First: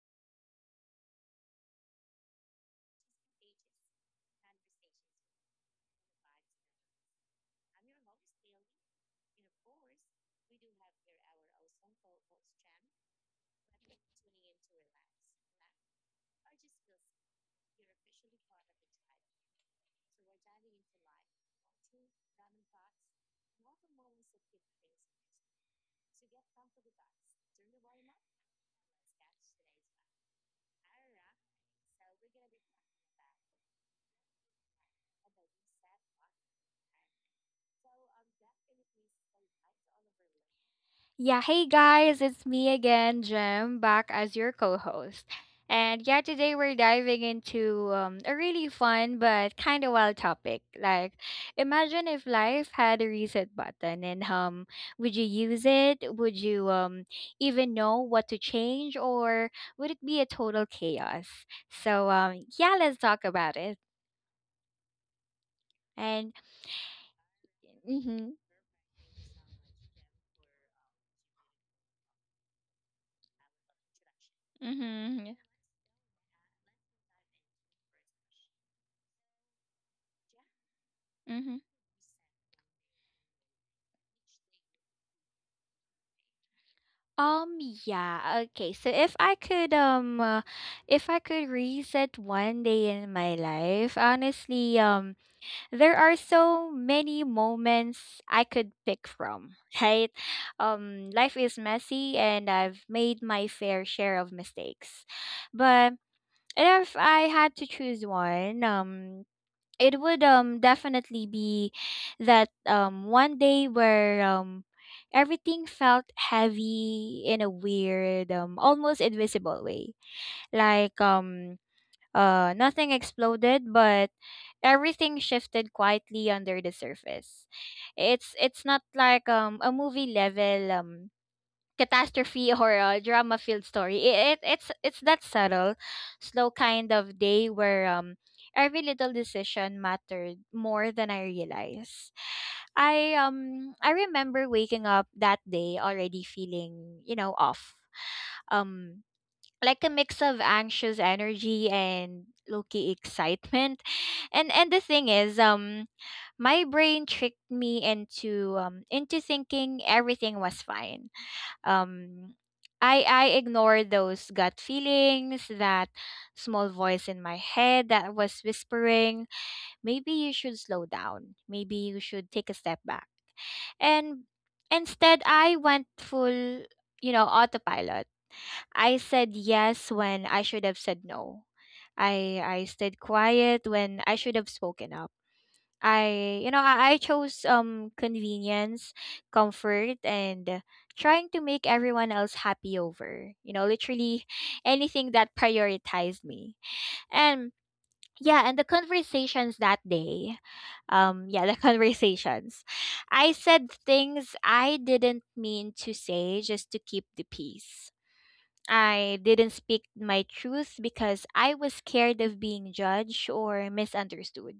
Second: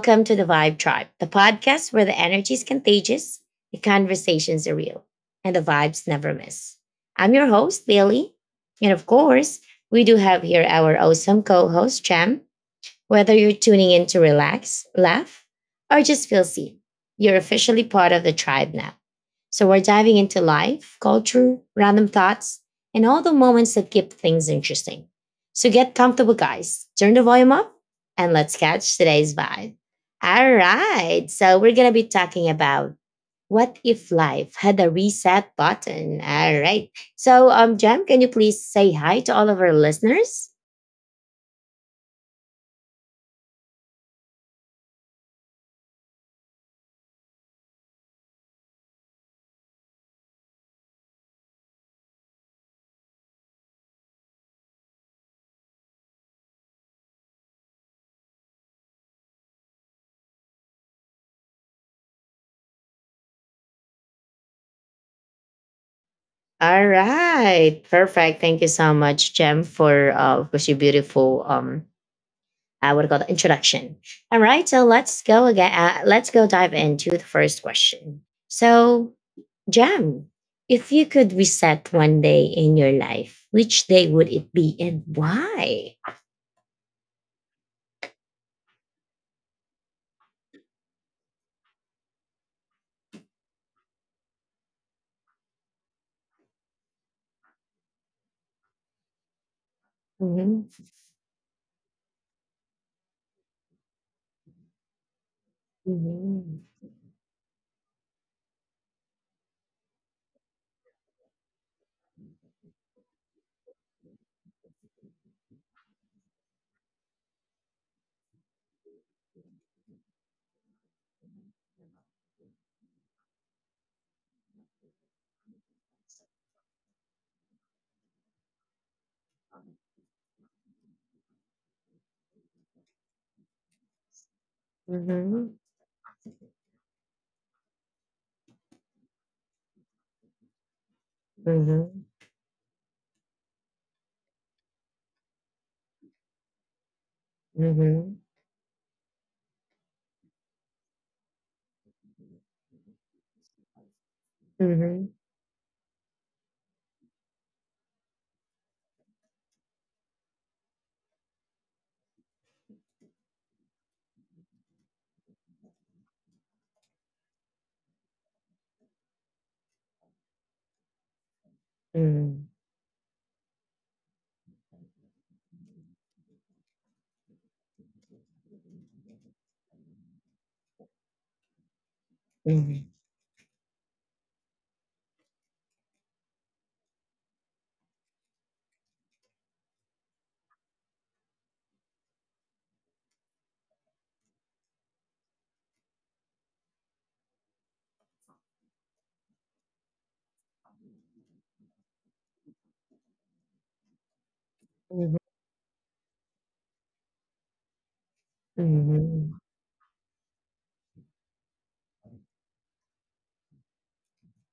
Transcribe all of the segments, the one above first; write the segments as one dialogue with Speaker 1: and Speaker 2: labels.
Speaker 1: Welcome to the Vibe Tribe, the podcast where the energy is contagious, the conversations are real, and the vibes never miss. I'm your host, Bailey. And of course, we do have here our awesome co host, Cham. Whether you're tuning in to relax, laugh, or just feel seen, you're officially part of the tribe now. So we're diving into life, culture, random thoughts, and all the moments that keep things interesting. So get comfortable, guys. Turn the volume up and let's catch today's vibe. All right. So we're going to be talking about what if life had a reset button? All right. Jam, can you please say hi to all of our listeners?
Speaker 2: Yeah, hey guys, it's me again, Jem, back as your co host. And yeah, today we're diving into a really fun but kind of wild topic. Like, imagine if life had a reset button. And would you use it? Would you even know what to change, or would it be a total chaos? Yeah, let's talk about it. And,
Speaker 1: All right.
Speaker 2: mm hmm,
Speaker 1: Perfect. Thank you so much, Jem, for of course your beautiful I would call the introduction. All right, so let's
Speaker 2: mm
Speaker 1: go again. Let's go dive into the first question. So, Jem, if you could
Speaker 2: hmm,
Speaker 1: reset one day in your life, which day would it be and why?
Speaker 2: Um, yeah, okay. So if I could reset one day in my life, honestly, there are so many moments I could pick from, right?
Speaker 1: Mhm.
Speaker 2: Life is messy and I've made my fair share of mistakes. But
Speaker 1: Mhm.
Speaker 2: if I had to choose one, it would definitely be that one day where everything felt heavy in a weird almost invisible way, like nothing exploded, but everything shifted quietly under the surface. It's not like a movie level catastrophe or a drama-filled story. It's that
Speaker 1: Mhm.
Speaker 2: subtle, slow kind of day where every little decision mattered more than I
Speaker 1: mhm,
Speaker 2: realized. I remember waking up that day already feeling, you know, off.
Speaker 1: mhm, mhm,
Speaker 2: Um like a mix of anxious energy and low-key excitement. And
Speaker 1: mhm,
Speaker 2: the
Speaker 1: mhm,
Speaker 2: thing
Speaker 1: mhm,
Speaker 2: is, my brain tricked me into thinking everything was fine. Um I I ignore those gut feelings, that small voice in my head that was whispering, maybe you should slow down. Maybe you should take a step back. And instead I went full, you know, autopilot. I said yes when I should have said no. I
Speaker 1: mhm,
Speaker 2: stayed quiet when I should have spoken up. I you know I chose convenience, comfort, and trying to make everyone else happy over, you know, literally anything that prioritized me. And yeah, and the conversations that day, yeah, the conversations, I said things I didn't mean to say just to keep the peace. I didn't speak my truth because I was scared of being judged or misunderstood.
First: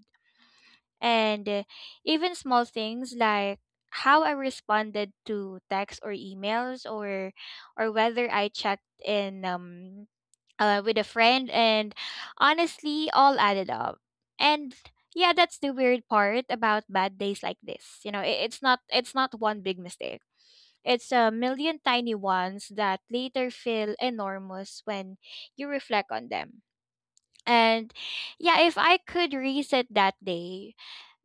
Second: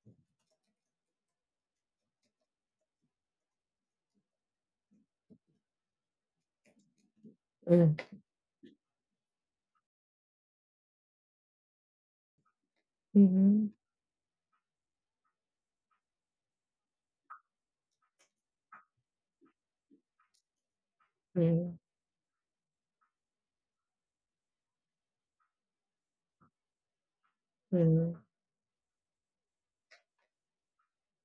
Speaker 2: And even small things like how I responded to texts or emails, or
Speaker 1: mhm,
Speaker 2: whether I checked in with a friend, and honestly, all added
Speaker 1: mhm,
Speaker 2: up. And yeah, that's the weird part about bad days like this. You know, it's not it's not one big mistake. It's a
Speaker 1: mhm,
Speaker 2: million tiny ones that later feel enormous when you reflect on them. And
Speaker 1: mhm.
Speaker 2: yeah, if I could reset that day,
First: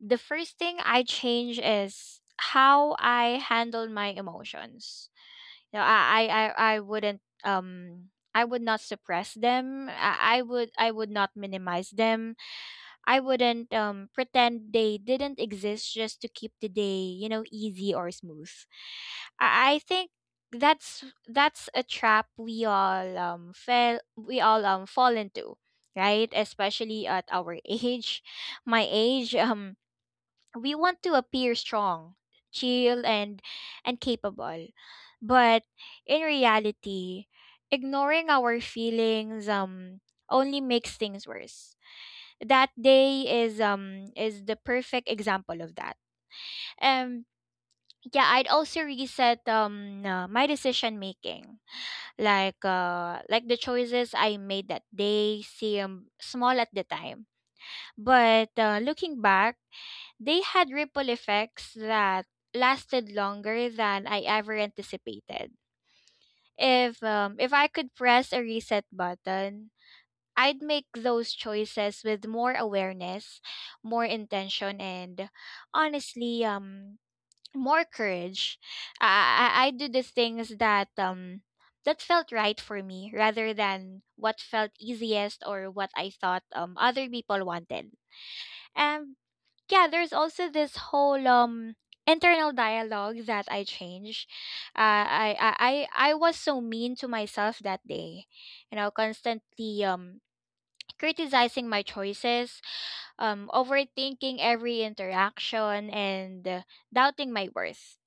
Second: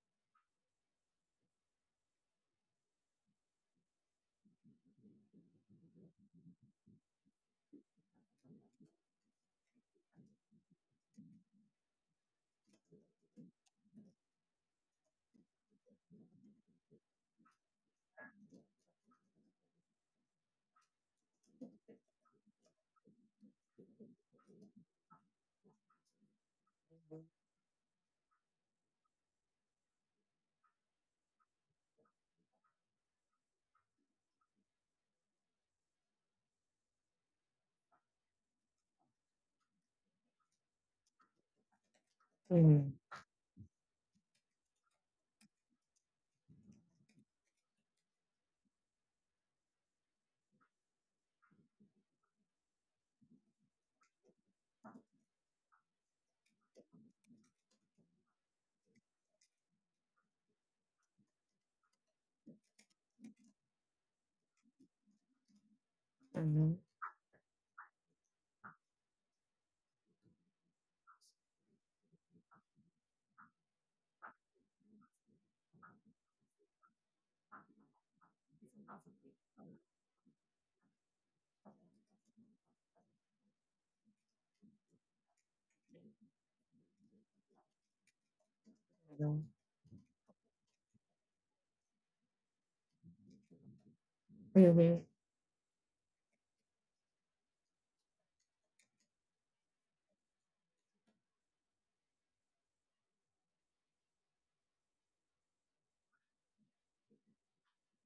Speaker 2: the first thing I change is how I handle my emotions. You know, I I I, I wouldn't I would not suppress them. I would not minimize them. I wouldn't pretend they didn't exist just to keep the day, you know, easy or smooth. I think that's a trap we all fall into, right? Especially at our age, my age. We want to appear strong, chill, and capable, but in reality, ignoring our feelings only makes things worse. That
Speaker 1: mhm.
Speaker 2: day is the perfect example of that. Um yeah, I'd also reset my decision making. Like the choices I made that day seem small at the time, but looking back, they had ripple effects that lasted longer than I ever anticipated.
Speaker 1: Mhm,
Speaker 2: If I could press a reset button, I'd make those choices with more awareness, more intention, and honestly, more courage. I do the things that that felt right for me rather than what felt easiest or what I thought other people wanted. And
Speaker 1: mhm,
Speaker 2: yeah, there's also this whole internal dialogue that I changed.
Speaker 1: mhm,
Speaker 2: Uh, I, I I I was so mean to myself that day, you know, constantly criticizing my choices, overthinking every interaction, and doubting my worth.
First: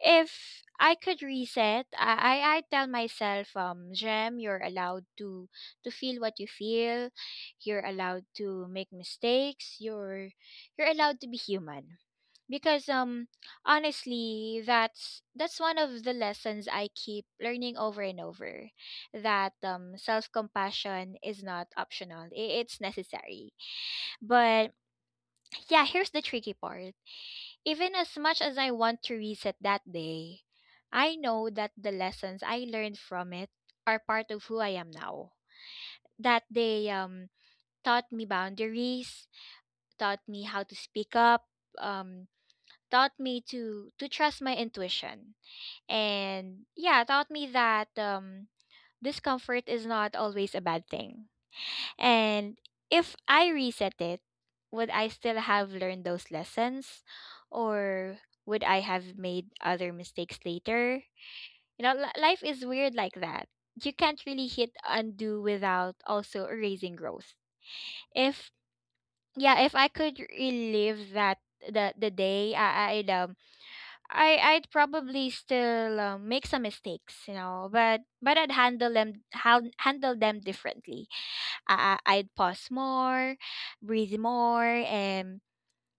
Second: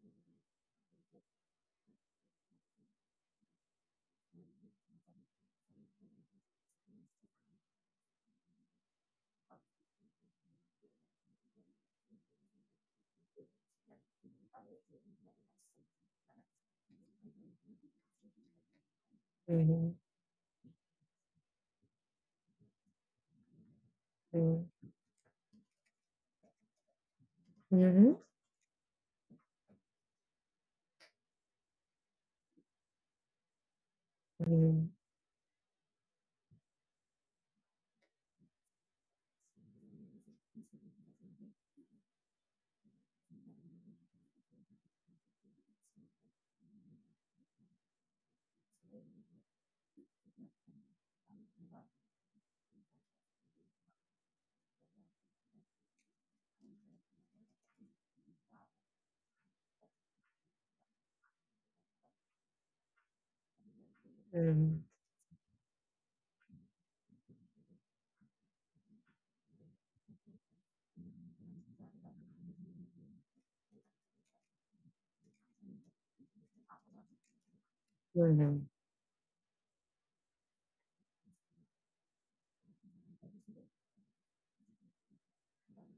Speaker 2: If I could reset, I tell myself, Jem, you're allowed to feel what you feel. You're allowed to make mistakes. You're allowed to be human. Because honestly, that's one of the lessons I keep learning over and over. That
Speaker 1: mhm,
Speaker 2: self compassion is not optional. It's necessary.
Speaker 1: mhm,
Speaker 2: But yeah, here's the tricky part.
Speaker 1: mhm,
Speaker 2: Even
Speaker 1: mhm,
Speaker 2: as much as I want to reset that day, I know that the lessons I learned from it are part of who I am
Speaker 1: mhm,
Speaker 2: now. That they taught me boundaries, taught me how to speak up, um, taught me to trust my intuition, and yeah, taught me that discomfort is not always a bad thing. And if I reset it, would I still have learned those lessons? Or would I have made other mistakes later? You know, life is weird like that. You can't really hit undo without also erasing growth. If, yeah, if I could relive that the day, I'd I'd probably still make some mistakes, you know, but I'd
Speaker 1: mhm,
Speaker 2: handle them differently. I'd pause more, breathe more, and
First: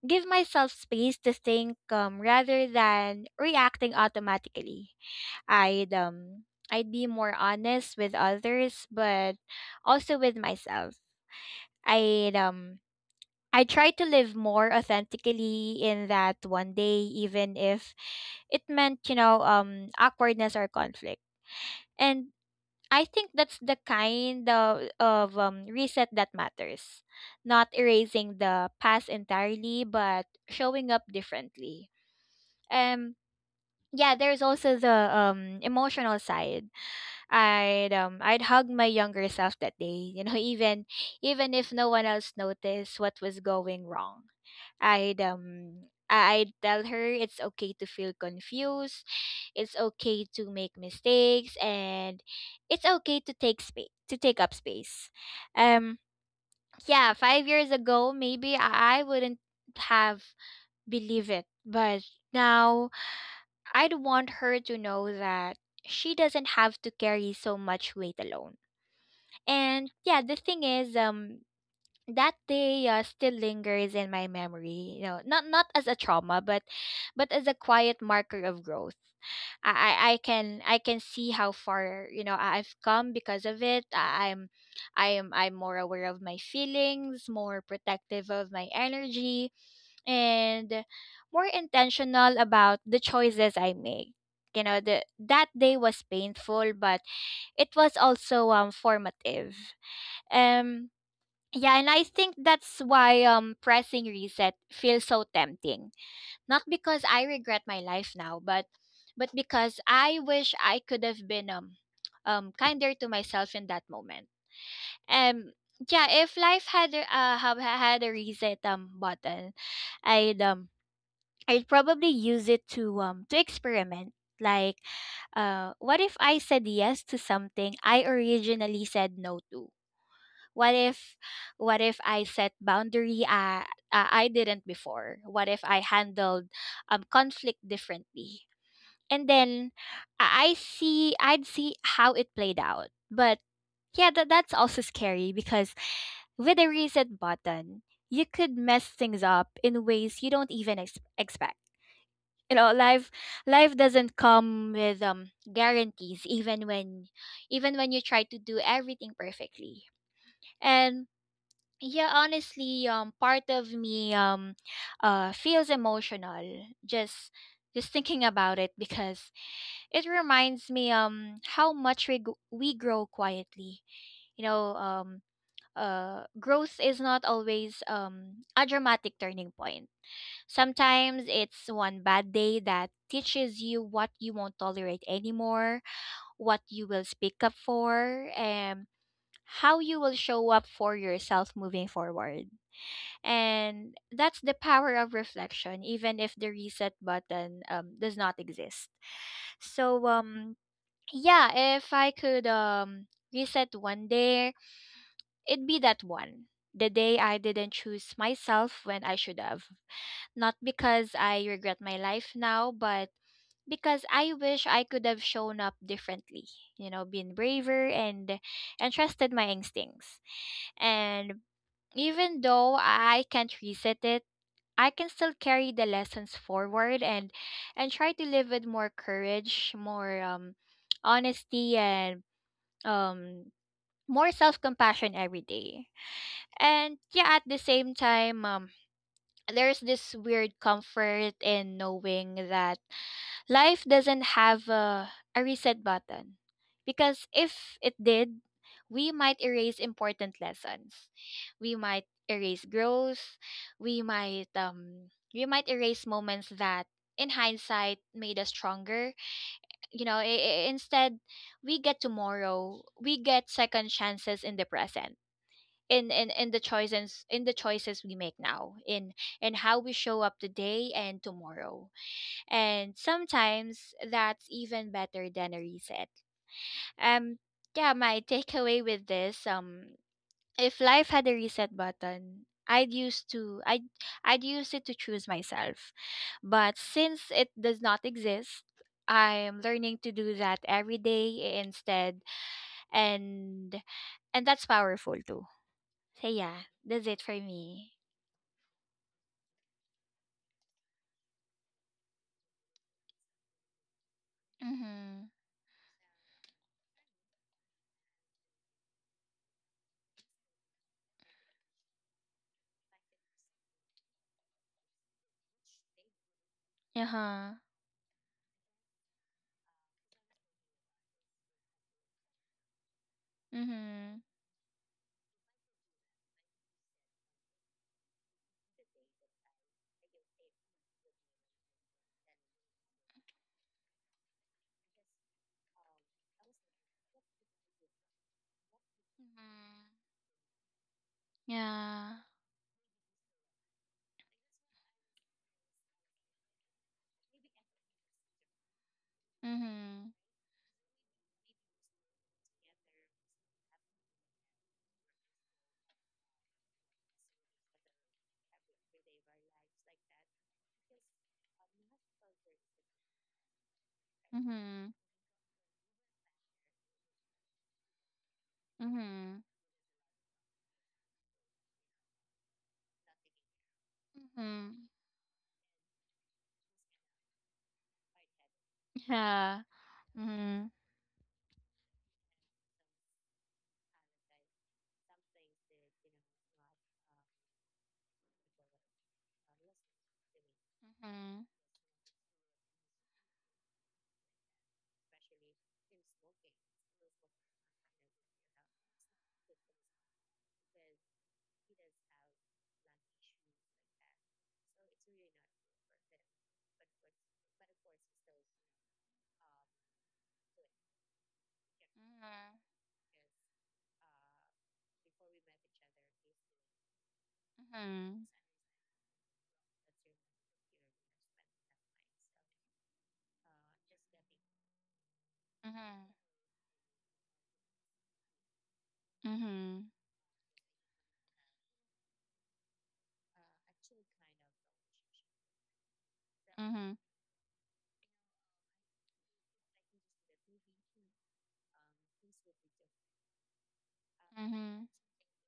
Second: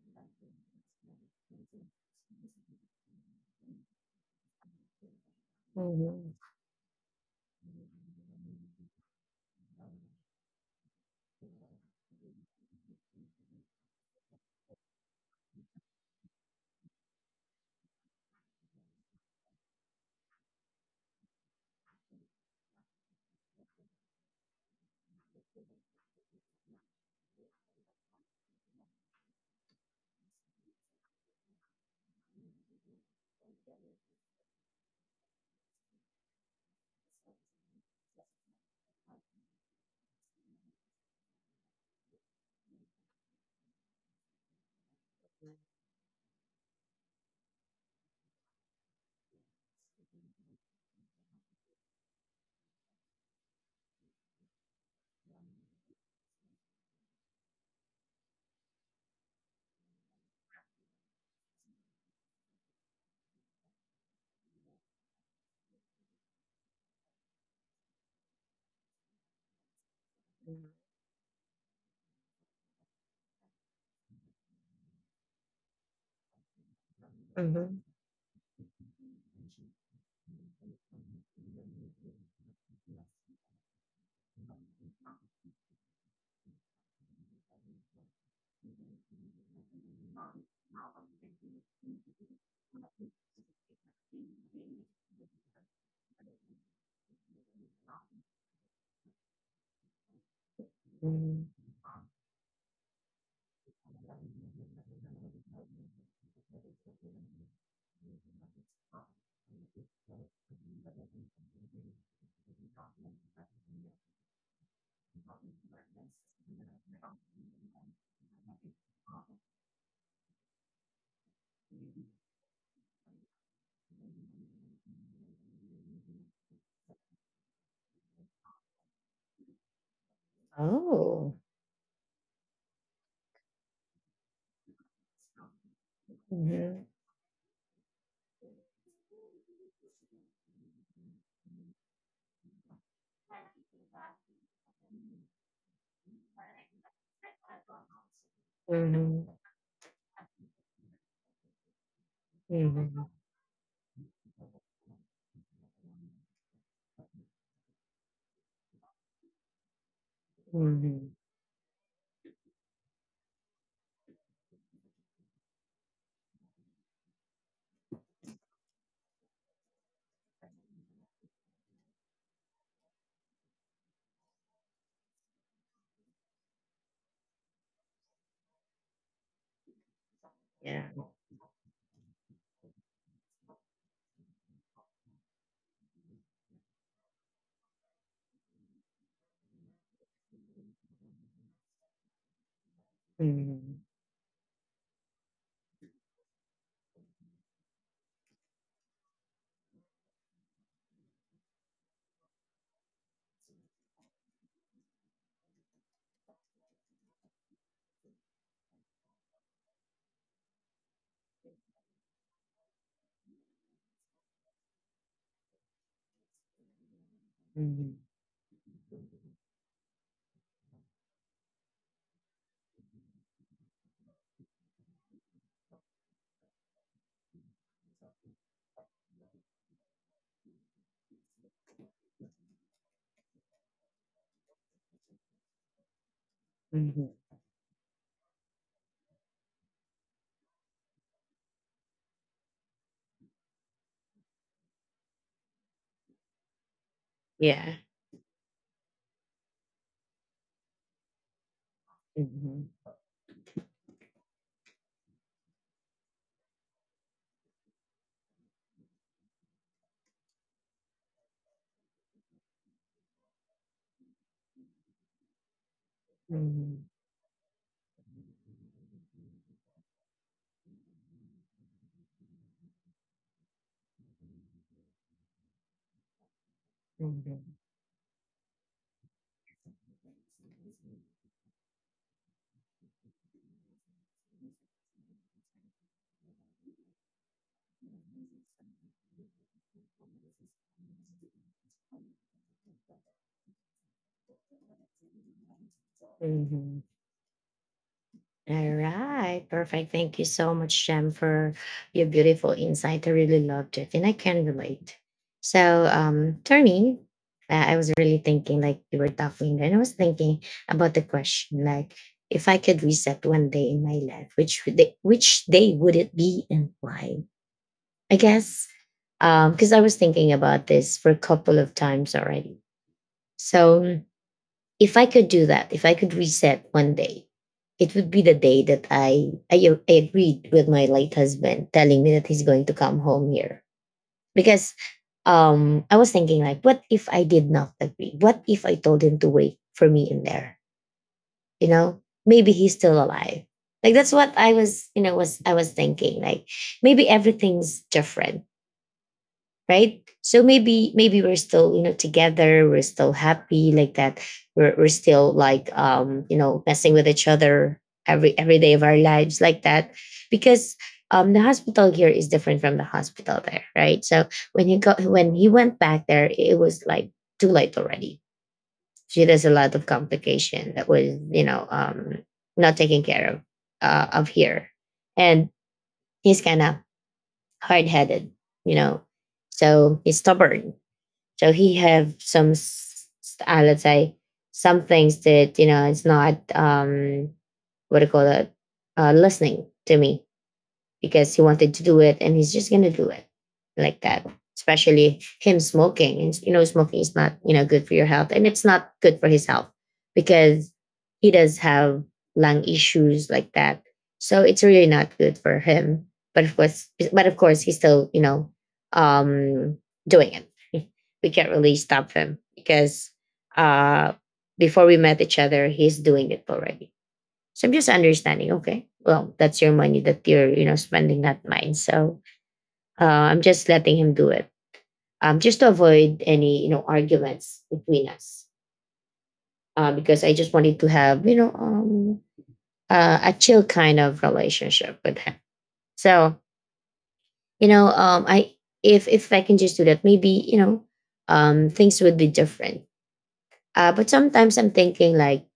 Speaker 2: give myself space to think, rather than reacting automatically. I'd
Speaker 1: mhm,
Speaker 2: um I'd be more honest with others, but also with myself. I'd um I try to live more authentically in that one day, even if it meant, you know, awkwardness or conflict. And I think that's the kind of reset that matters. Not erasing the past entirely, but showing up differently. Um, yeah, there's also the emotional side. I'd hug my younger self that day, you know, even even if no one else noticed what was going wrong. I'd tell her it's okay to feel confused, it's okay to make mistakes, and it's okay to take up space. Um yeah, 5 years ago, maybe I wouldn't have believed it. But now I'd want her to know that she doesn't have to carry so much weight alone. And yeah, the thing is, that day still lingers in my memory. You know, not not as a trauma, but as a
Speaker 1: mhm,
Speaker 2: quiet marker of growth. I can see how far, you know, I've come because of it. I, I'm I am I'm more aware of my feelings, more protective of my energy, and more intentional about the choices I make. You know, the that day was painful, but it was also formative. um
Speaker 1: mhm.
Speaker 2: yeah, and I think that's why pressing reset feels so tempting. Not because I regret my life now, but because I wish I could have been kinder to myself in that moment. Um yeah, if life had have had a reset button, I'd um I'd probably use it to experiment, like what if I said yes to something I originally said no to? what if
Speaker 1: Oh.
Speaker 2: what if I set boundary I didn't before? What if I handled,
Speaker 1: Mhm,
Speaker 2: conflict differently, and then I'd see how it played out? But yeah, that's also scary because with a reset button, you could mess things
Speaker 1: mhm,
Speaker 2: up in ways you don't even expect. You know,
Speaker 1: mhm,
Speaker 2: life life doesn't come with guarantees, even when you try to do everything perfectly. And
Speaker 1: mhm.
Speaker 2: yeah, honestly, part of me, feels emotional just thinking about it because it reminds me how much we grow quietly. You know, growth is not always a dramatic turning point.
Speaker 1: Yeah.
Speaker 2: Sometimes it's one bad day that teaches you what you won't tolerate anymore, what you will speak up for, and how you will show up for yourself moving forward.
Speaker 1: Mhm.
Speaker 2: And that's the power of reflection, even if the reset button, does not exist. So yeah, if I could reset one day, it'd be that one. The day I didn't choose myself when I should have. Not because I regret my life now, but because I wish I could have shown up differently, you know, been braver
Speaker 1: mhm,
Speaker 2: and trusted my instincts. And even though I can't reset it, I can still carry the lessons forward and try to live with more courage, more honesty and um more self-compassion every day. And
Speaker 1: mhm.
Speaker 2: yeah, at the same time, there's this weird comfort in knowing that life doesn't have a reset button, because
Speaker 1: Yeah.
Speaker 2: if it did, we might erase important lessons. We might erase
Speaker 1: Mhm,
Speaker 2: growth. We might erase moments that in hindsight made us stronger. You know, instead we get tomorrow. We get second chances in the present. In the
Speaker 1: mhm,
Speaker 2: choices, we make now, in how we show up today and tomorrow, and sometimes that's even better than a reset. Um
Speaker 1: mhm.
Speaker 2: yeah, my takeaway with this, if life had a reset button, I'd use it to choose myself. But since it does not exist, I'm learning to do that every day instead, and and that's powerful too. So yeah,
Speaker 1: Mhm.
Speaker 2: that's it for me.
Speaker 1: All right, perfect. Thank you so much, Jem, for your beautiful insight. I really loved it, and I can relate.
Speaker 2: Mhm.
Speaker 1: So, for me, I was really thinking, like you were talking, and I was thinking about the question, like if I could reset one day in my life, which day would it be, and why?
Speaker 2: Uh-huh.
Speaker 1: I guess, because I was thinking about this for a couple of times already. So,
Speaker 2: Mhm.
Speaker 1: if I could do that, if I could reset one day, it would be the day that I agreed with my late husband telling me that he's going to come home here. Because I was thinking, like, what if I did not agree? What if I told him to wait
Speaker 2: Mhm.
Speaker 1: for me in there? You know,
Speaker 2: Yeah.
Speaker 1: maybe he's still alive. Like that's what I was, you know, was I was thinking. Like maybe everything's different, right?
Speaker 2: Mhm.
Speaker 1: So maybe maybe we're still, you know, together, we're still happy like that. We're still like um, you know, messing with each other every day of our lives like that. Because um, the hospital here is different from the hospital there, right? So when he got
Speaker 2: Mhm.
Speaker 1: when he went back there, it was like too late already. She has a
Speaker 2: Mhm.
Speaker 1: lot of complication that was, you know, um, not taken care of here.
Speaker 2: Mhm.
Speaker 1: And he's kind of hard-headed, you know.
Speaker 2: Yeah.
Speaker 1: So he's stubborn.
Speaker 2: Mhm.
Speaker 1: So he have some, let's say, some things that, you know, it's not what do you call it, listening to me, because he
Speaker 2: Mhm.
Speaker 1: wanted to do it and he's just gonna do it like that. Especially him smoking. And you know, smoking is not, you know, good for your health. And it's not good for his health because he does have lung issues like that. So it's really not good for him. But of course he's still, you know, um, doing it. We can't really stop him because uh, before we met each other, he's doing it already. So I'm just understanding, okay, well, that's your money that you're, you know, spending, not mine. So uh, I'm just letting him do it. Just to
Speaker 2: Mhm.
Speaker 1: avoid any, you know, arguments between us.
Speaker 2: Mhm.
Speaker 1: Because I just wanted to have, you know, a chill kind of relationship with him. So,
Speaker 2: Mhm. Mhm.
Speaker 1: you know, I, if I can just do that, maybe, you know, things would be different. But sometimes I'm
Speaker 2: Mhm.
Speaker 1: thinking like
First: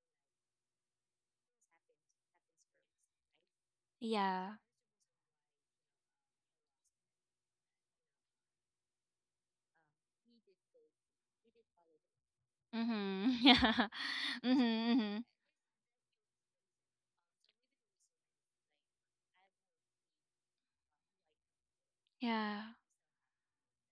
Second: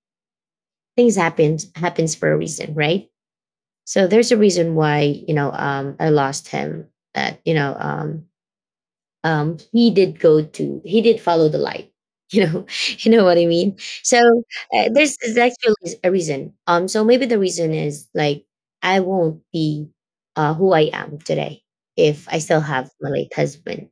Speaker 1: things happens for a reason, right? So there's a
Speaker 2: Yeah.
Speaker 1: reason why, you know, I lost him. That you know he did follow the light. You know, you know what
Speaker 2: Mhm.
Speaker 1: I mean. So there's, there's actually a reason. So maybe the reason is like I won't be who I am today if I still
Speaker 2: Yeah.
Speaker 1: have my late husband.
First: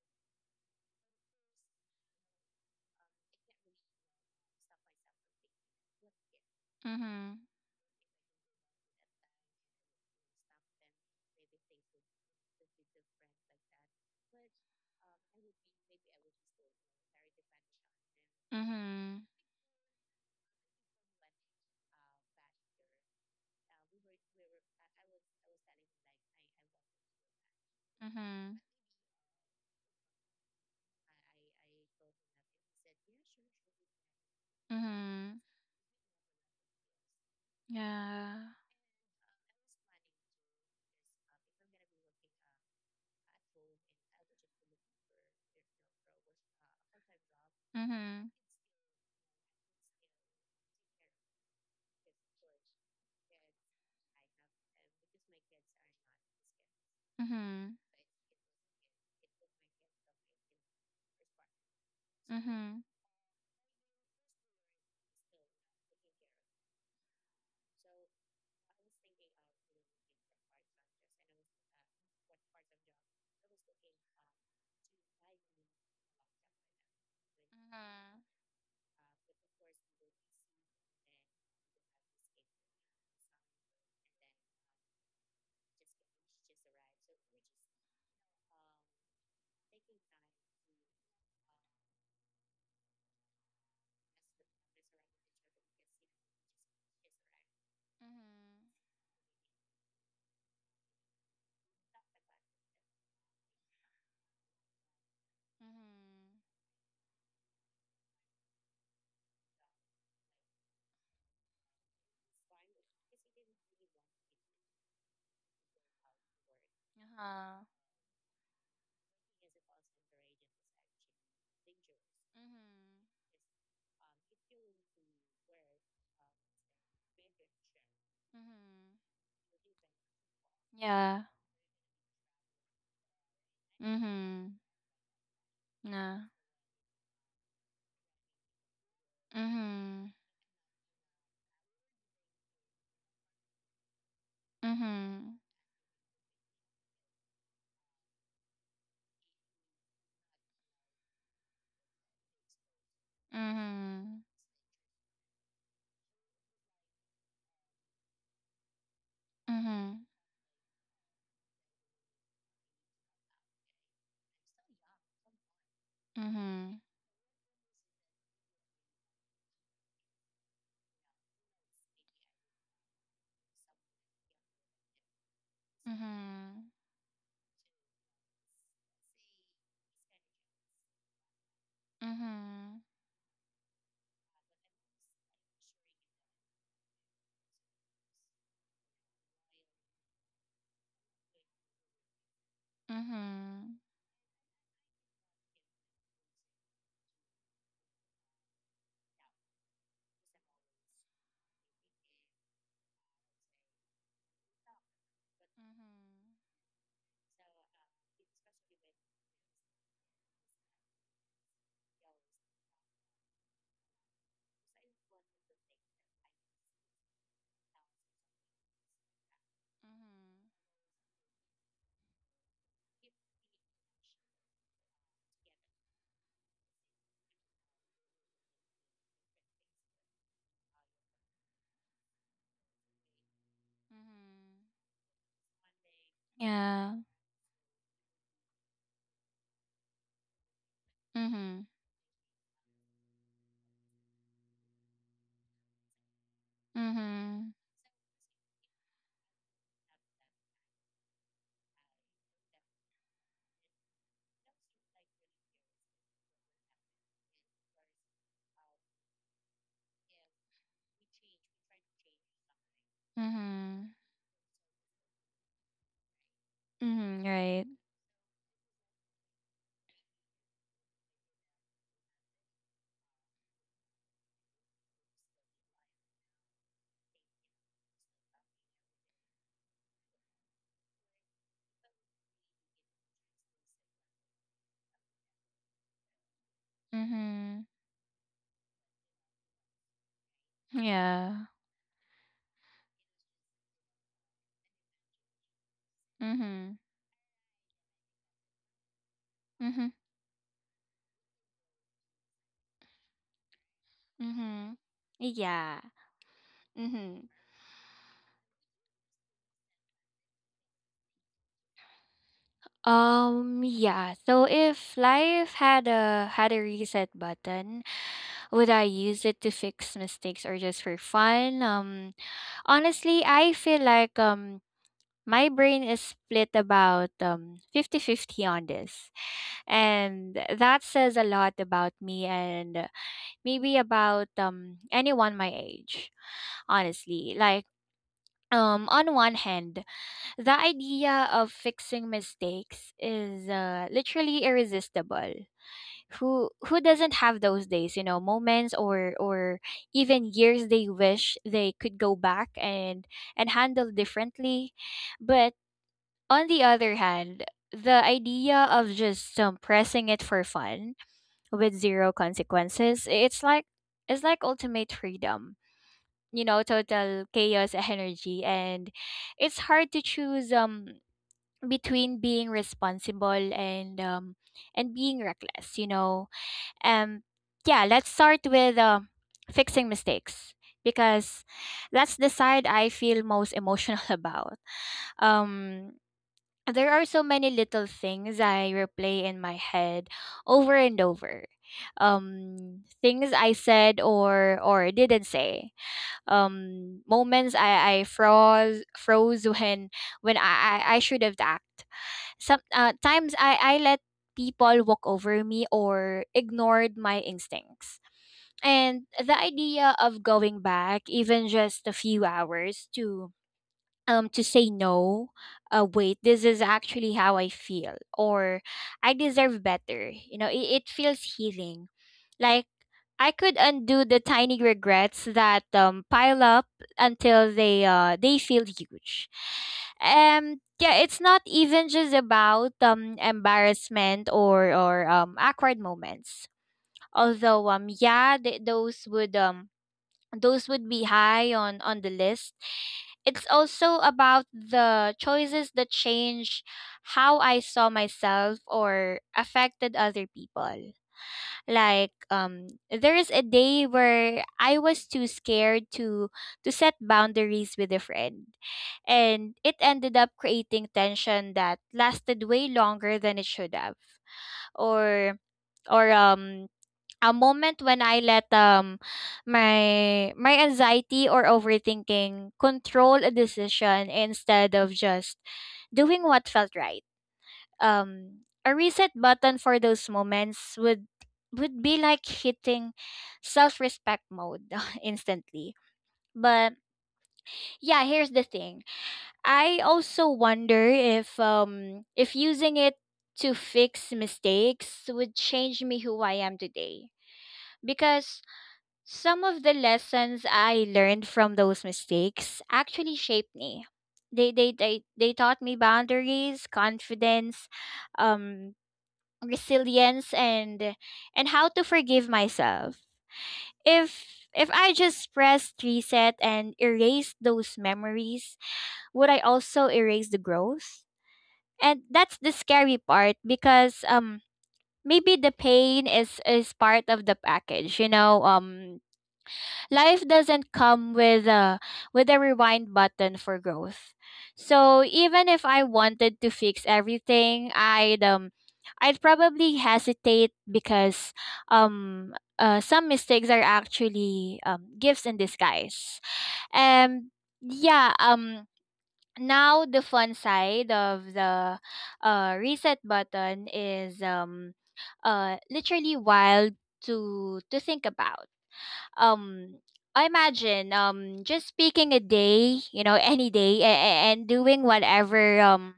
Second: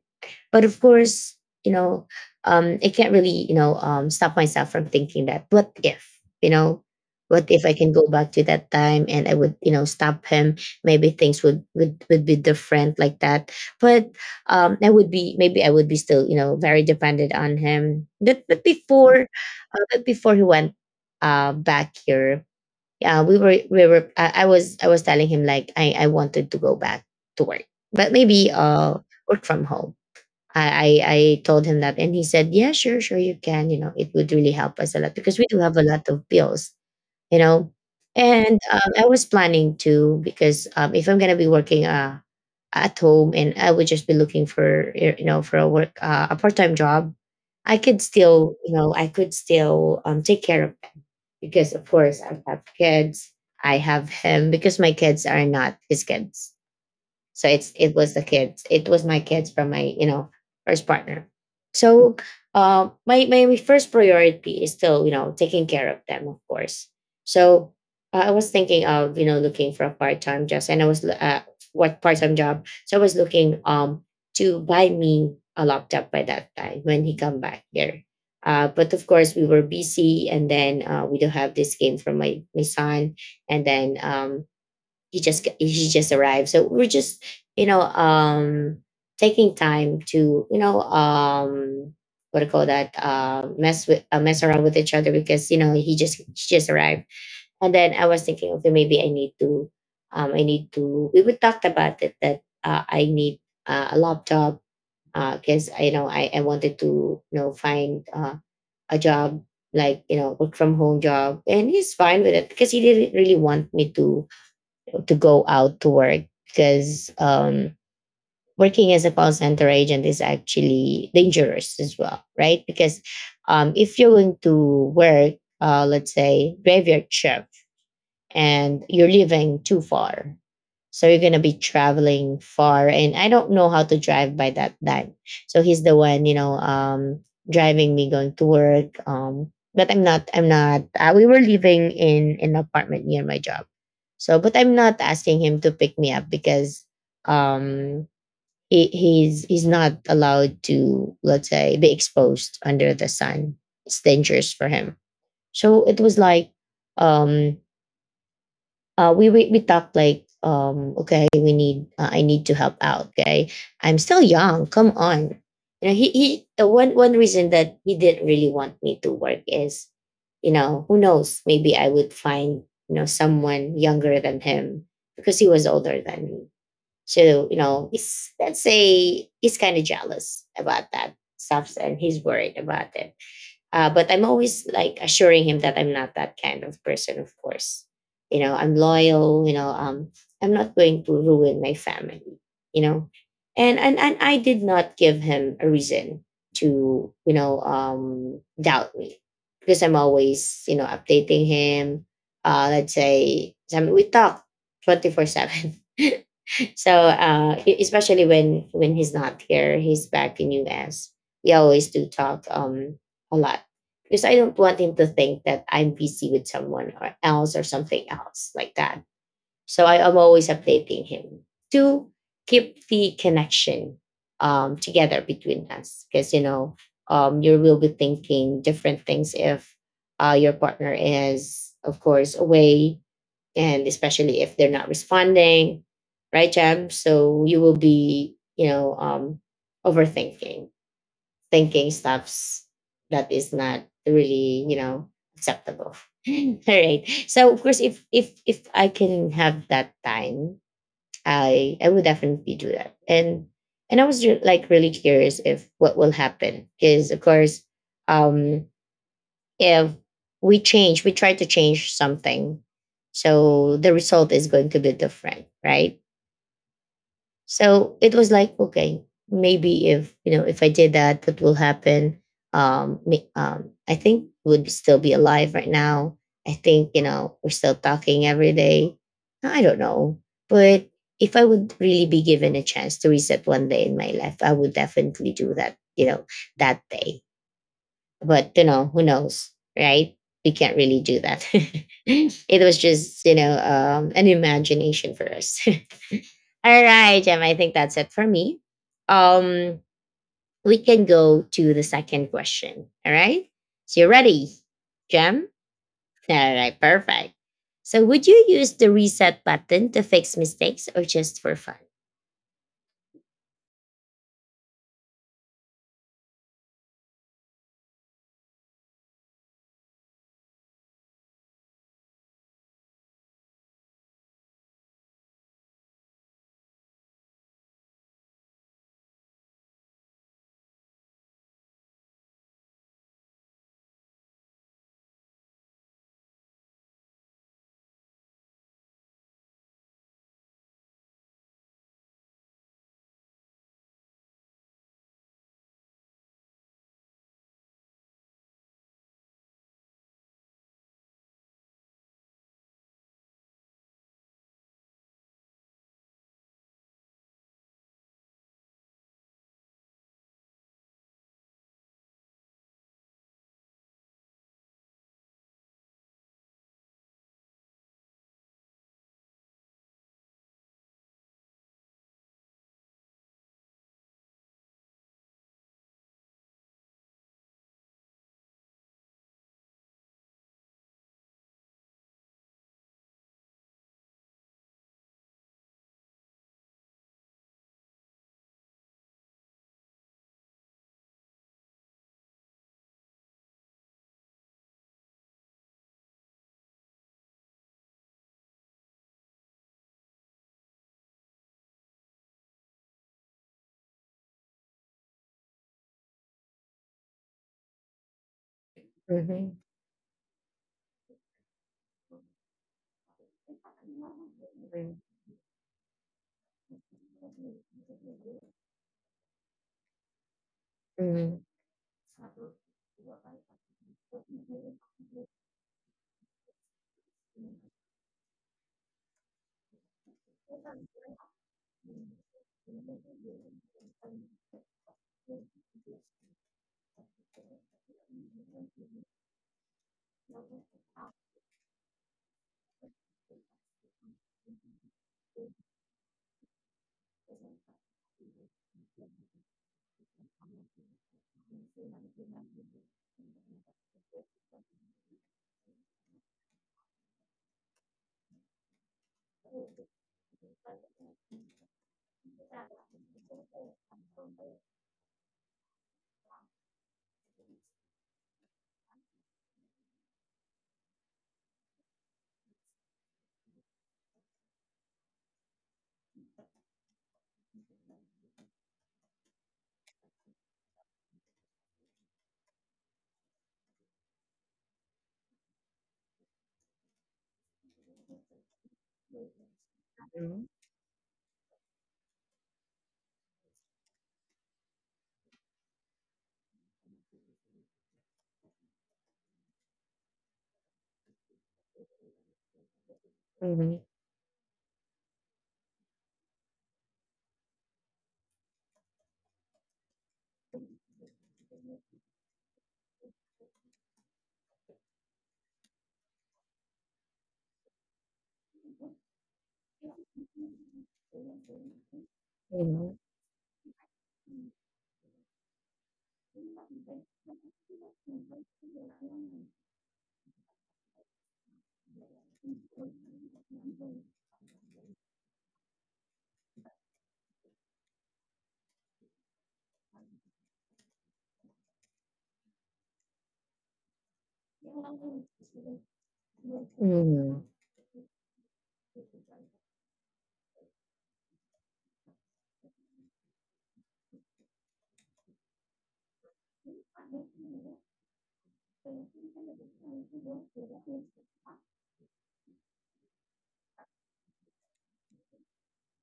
Speaker 1: But of course, you know, I can't really, you know, stop myself from thinking that what if, you know,
Speaker 2: Mhm.
Speaker 1: what if I can go back to that time and I would, you know, stop him. Maybe things would be different like that. But I would be, maybe I would be still, you know, very dependent on him. But but
Speaker 2: Mhm.
Speaker 1: before, uh, but before he went back here, yeah, we were we were. I was telling him like I wanted to go back to work, but
Speaker 2: Yeah.
Speaker 1: maybe uh, work from home. I, I told him that, and he said, "Yeah, sure, sure, you can. You know, it would really help us a lot because we do have a lot of bills. You know." And I was planning to, because if I'm gonna be working at home and I would just be looking for you know, for a work, a part time job, I could still take care of them, because of course I have kids. I have him, because my kids are not his kids. So
Speaker 2: Mhm.
Speaker 1: it's, it was the kids. It was my kids from my, you know, first partner. So my first priority is still, you know, taking care of them, of course. So I was thinking of, you know, looking for a part time job, and I was what part time job. So I was looking um, to buy me a laptop by that time when he come
Speaker 2: Mhm.
Speaker 1: back
Speaker 2: Mhm.
Speaker 1: here.
Speaker 2: Mhm.
Speaker 1: But of course, we were busy, and then we do have this game from my son, and then he just arrived, so we're just, you know, um, taking time to, you know, um, what do you call that, mess around with each other because you know he just arrived. And then I
Speaker 2: Yeah. Mhm.
Speaker 1: was thinking, okay,
Speaker 2: Mhm.
Speaker 1: maybe I need to um, I need to, we would talked about it that I need a laptop,
Speaker 2: Mhm.
Speaker 1: because I, you know, I,
Speaker 2: Mhm.
Speaker 1: I wanted to, you know, find a job, like, you know, work from home job. And he's fine with it because he didn't really want me to go out to work, because
Speaker 2: Uh-huh.
Speaker 1: working as a call center agent is actually dangerous as well, right?
Speaker 2: Mhm.
Speaker 1: Because if you're going to work, let's say graveyard shift, and
Speaker 2: Mhm.
Speaker 1: you're living too far. So you're
Speaker 2: Yeah.
Speaker 1: gonna be traveling far, and I don't know how to drive by
Speaker 2: Mhm.
Speaker 1: that time. So he's the one,
Speaker 2: Nah.
Speaker 1: you know, driving me going to work. But I'm
Speaker 2: Mhm.
Speaker 1: not. I'm not. We were living in an apartment near my job. So, but I'm not
Speaker 2: Mhm.
Speaker 1: asking him to pick me up, because um, he's not allowed to, let's say, be exposed under the sun. It's
Speaker 2: Mhm.
Speaker 1: dangerous for him. So it was like um, we talked
Speaker 2: Mhm.
Speaker 1: like um, okay, we need I need to help out, okay, I'm still young, come on. You know, he
Speaker 2: Mhm.
Speaker 1: one reason that he didn't really want me to work is, you know, who knows, maybe I would find, you know, someone younger than him, because he was older than me. So, you know, he's, let's say, he's kind of jealous about that stuff and he's worried
Speaker 2: Mhm.
Speaker 1: about it. Uh, but I'm always like assuring him that I'm not that kind of person, of course. You know, I'm loyal, you know, I'm not going to ruin my family, you know.
Speaker 2: Mhm.
Speaker 1: And I did not give him a reason to, you know, um, doubt me. Because I'm always, you know, updating him. Let's say, I mean, we talk 24/7.
Speaker 2: Mhm.
Speaker 1: So especially when he's not here, he's back in US. We always do talk um, a lot, because I don't want him to think that I'm busy with someone or else or something else like that. So I am always updating him to keep the connection um, together between us, because you know um, you will be thinking different things if your partner is of course away, and especially if they're not responding, right, Jam?
Speaker 2: Yeah.
Speaker 1: So you will be, you know, overthinking,
Speaker 2: Mhm.
Speaker 1: thinking stuffs that is not really, you know, acceptable. All right. So
Speaker 2: Mhm.
Speaker 1: of course, if I can have that time, I would definitely do that. And I was like really curious if what will happen, because of course, um, if we change, we try to change something. So
Speaker 2: Mhm.
Speaker 1: the result is going to be different, right?
Speaker 2: Mhm. Right.
Speaker 1: So it was like, okay, maybe if if I did that, what will happen? I think would still be alive right now. I think, we're still talking every day. I don't know. But if I would really be given a chance to reset one day in my life, I would definitely do that, that day
Speaker 2: Mhm.
Speaker 1: but who knows, right? We can't really do
Speaker 2: Yeah.
Speaker 1: that. It was just an imagination for us.
Speaker 2: Mhm.
Speaker 1: All right, Gemma, I think that's it for me. um
Speaker 2: Mhm.
Speaker 1: we can go to the second question. All right, so you're ready,
Speaker 2: Mhm.
Speaker 1: Gem?
Speaker 2: Yeah.
Speaker 1: All right,
Speaker 2: Mhm.
Speaker 1: perfect. So, would you use the reset button to fix mistakes or just for fun?
Speaker 2: Yeah. So if life had a reset button, would I use it to fix mistakes or just for fun? Honestly, I feel like my brain is split about fifty-fifty on this. And that says a lot about me, and maybe about anyone my age, honestly. Like, on one hand, the idea of fixing mistakes is literally irresistible. Who doesn't have those days, you know, moments or even years they wish they could go back and handle differently. But on the other hand, the idea of just pressing it for fun with zero consequences, it's like ultimate freedom. You know, total chaos energy, and it's hard to choose between being responsible and being reckless, you know. Um yeah, let's start with fixing mistakes because that's the side I feel most emotional about. Um there are so many little things I replay in my head over and over. Things I said or didn't say. Moments I froze when I should have acted. Some times I let people walk over me or ignored my instincts. And the
Speaker 1: Mhm,
Speaker 2: idea of going back, even just a few hours, to say
Speaker 1: mhm,
Speaker 2: no, wait, this is actually how I feel, or I deserve better, you know, it feels
Speaker 1: mhm,
Speaker 2: healing. Like, I could undo the tiny regrets that pile up until they feel huge. Yeah, it's not even just about embarrassment or awkward moments. Although, yeah, those would be high on the list. It's also about the choices that change how I saw myself or affected other people. Like, there is a day where I was too scared to set boundaries with a friend, and it ended up creating tension that lasted way longer than it should have. Or or um a moment when I let my anxiety or overthinking control a decision instead of just doing what felt right. A reset button for those moments would be like hitting self-respect mode instantly. But yeah, here's the thing. I also wonder if using it to fix mistakes would change me, who I am today, because some of the lessons I learned from those mistakes actually shaped
Speaker 1: mhm,
Speaker 2: me. They taught me boundaries, confidence, um resilience, and how to forgive myself. If if I just pressed reset and erased those memories, would I also erase the growth? And that's the
Speaker 1: mhm,
Speaker 2: scary part, because maybe the pain is part of the package. You know, life doesn't come with a rewind button for growth. So even if I wanted to fix everything, I'd probably hesitate, because some mistakes are actually gifts in disguise. And
Speaker 1: mhm,
Speaker 2: yeah, now the fun side of the reset button is literally wild to think about. um I imagine just picking a day, you know, any day, and doing whatever um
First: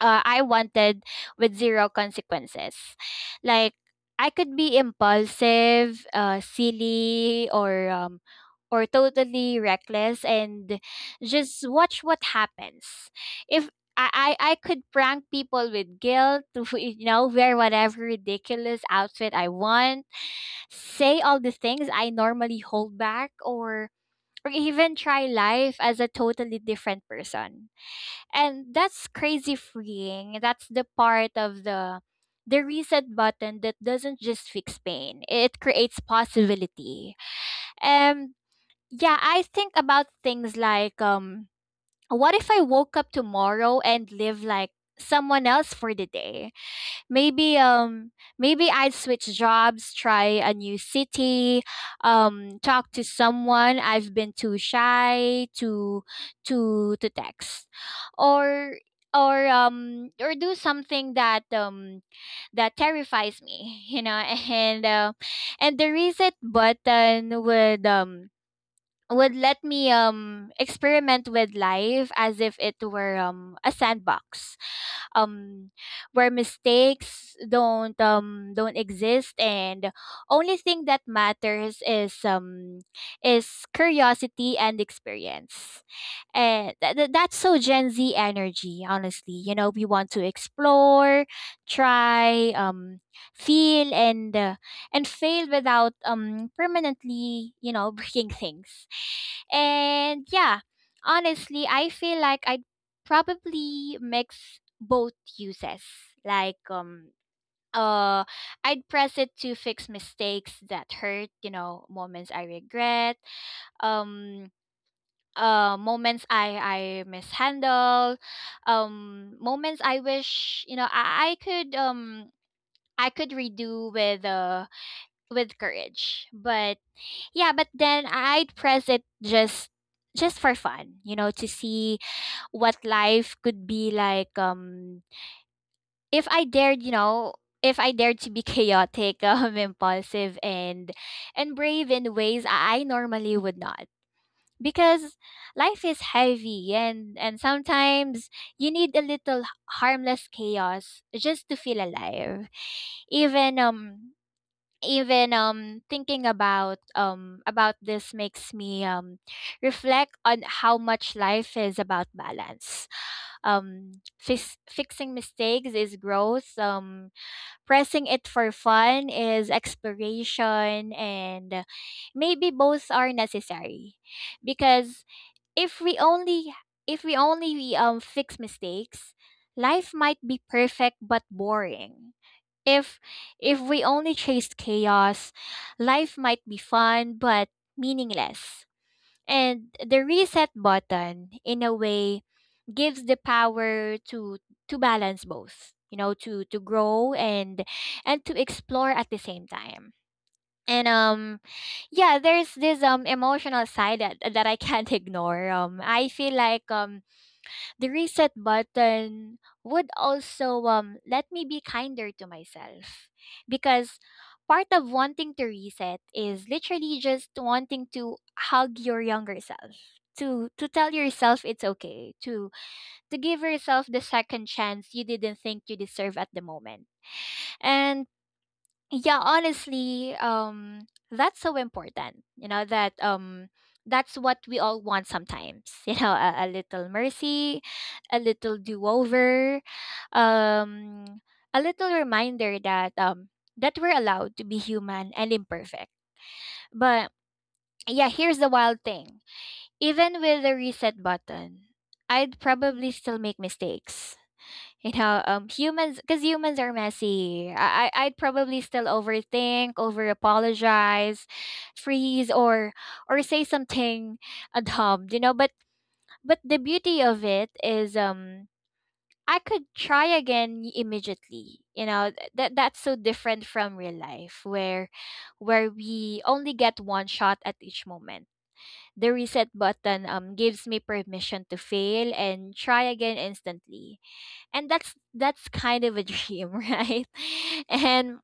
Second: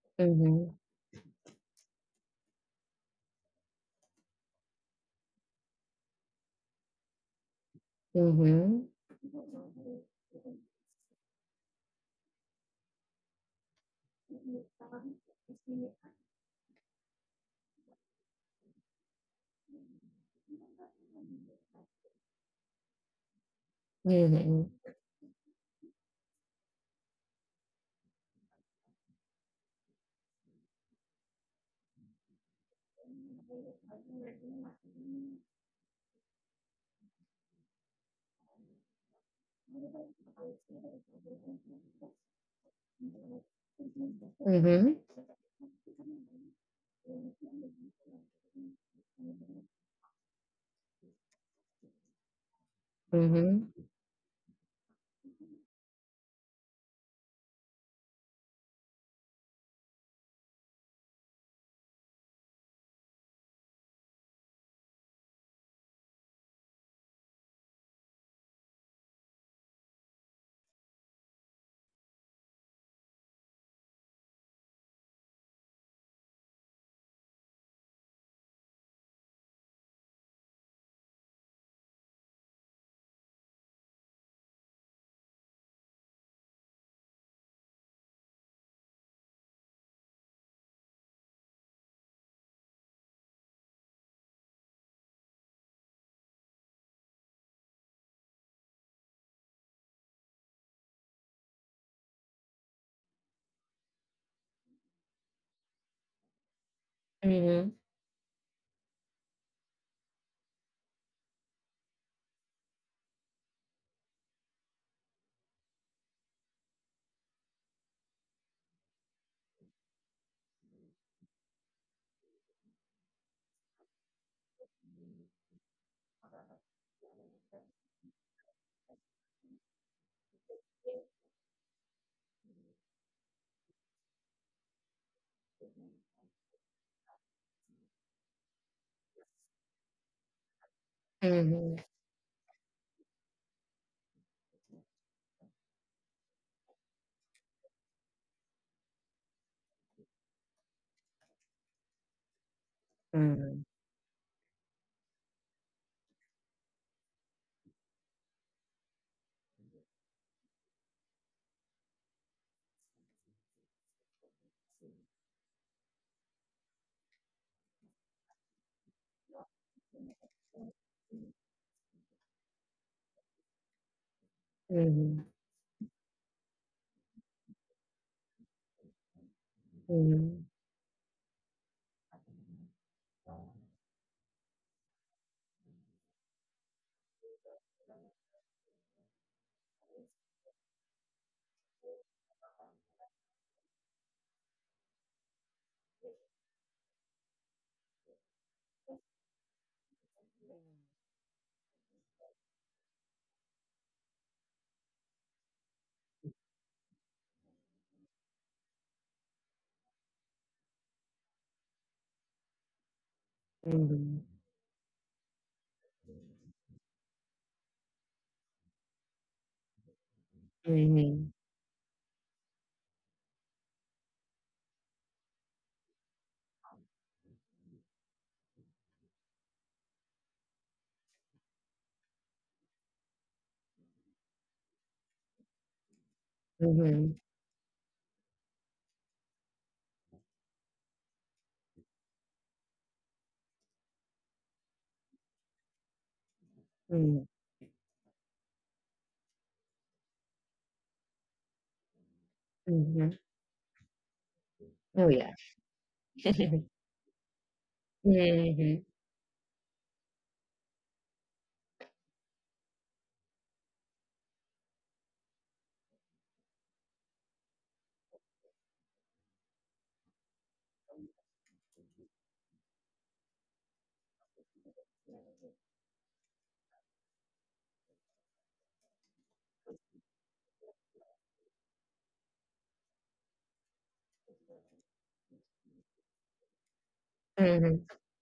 Speaker 2: uh, I
Speaker 1: mhm,
Speaker 2: wanted, with zero consequences. Like, I could be impulsive, silly, or
Speaker 1: mhm,
Speaker 2: totally reckless, and just watch what happens. If I could prank people with guilt, you know, wear whatever ridiculous outfit I want, say all the things I normally hold back, or
Speaker 1: mhm,
Speaker 2: even try life as a totally different person. And that's crazy freeing. That's the part of the reset button that doesn't just fix pain. It creates possibility. Um yeah, I think about things like, what if I woke up tomorrow and live like
Speaker 1: mhm,
Speaker 2: someone else for the day? Maybe um maybe I'd switch jobs, try a new city, talk to
Speaker 1: mhm,
Speaker 2: someone
Speaker 1: mhm,
Speaker 2: I've been too shy to text. Or or do something that terrifies me, you know. and uh, and the reset button would let me experiment with life as if it were a sandbox, um where mistakes don't exist, and only thing that matters is curiosity and experience. And that's so Gen Z energy, honestly. You know, we want to explore, try, feel, and fail without permanently, you know, breaking things. And yeah, honestly, I feel like I'd probably mix both uses. Like,
Speaker 1: mhm,
Speaker 2: uh I'd press it to fix mistakes that hurt, you know, moments I regret. Um Moments I mishandle, moments I wish, you know, I could redo with courage but yeah, but then I'd press it just for fun, you know, to see what life could be like, if I dared, you know, if I dared to be chaotic, impulsive, and
Speaker 1: mhm,
Speaker 2: and brave
Speaker 1: mhm.
Speaker 2: in ways I normally would not, because life is heavy, and sometimes you need a little harmless chaos just to feel alive. even
Speaker 1: Mhm.
Speaker 2: um even um thinking about this makes me reflect on how much life is about balance. Fixing mistakes is growth, pressing it for fun is exploration, and maybe both are necessary, because
Speaker 1: Mhm.
Speaker 2: if we only if we only fix mistakes, life might be
Speaker 1: Mhm.
Speaker 2: perfect but boring. If if we only chased chaos, life might be fun but meaningless. And the reset button, in a way, gives the power to balance both, you know, to grow, and to explore at the same time. And yeah, there's this emotional side that I can't ignore. I feel like the reset button would also let me be kinder to myself, because
Speaker 1: Mhm.
Speaker 2: part of wanting to reset is literally just wanting to hug your younger self, to tell
Speaker 1: Mhm.
Speaker 2: yourself it's okay, to give yourself the second chance you didn't think you deserve at the moment. And yeah, honestly, that's so important, you know, that's what we all want sometimes. You know, a little
Speaker 1: Mhm.
Speaker 2: mercy, a little do-over, um, a little reminder that we're allowed to be human and imperfect. But
Speaker 1: Mhm.
Speaker 2: yeah, here's the wild thing. Even with the reset button, I'd probably still
Speaker 1: Mhm.
Speaker 2: make mistakes. You
Speaker 1: Oh,
Speaker 2: know,
Speaker 1: yeah.
Speaker 2: humans, because humans are messy. I'd probably still
Speaker 1: Mhm.
Speaker 2: overthink, over apologize, freeze, or say something dumb. You know, but the beauty of it is, I could try again immediately. You know, that's so different from real life, where we only get one shot at each moment. The reset button gives me permission to fail and try again instantly. And that's kind of a dream, right?
Speaker 1: Mhm.
Speaker 2: And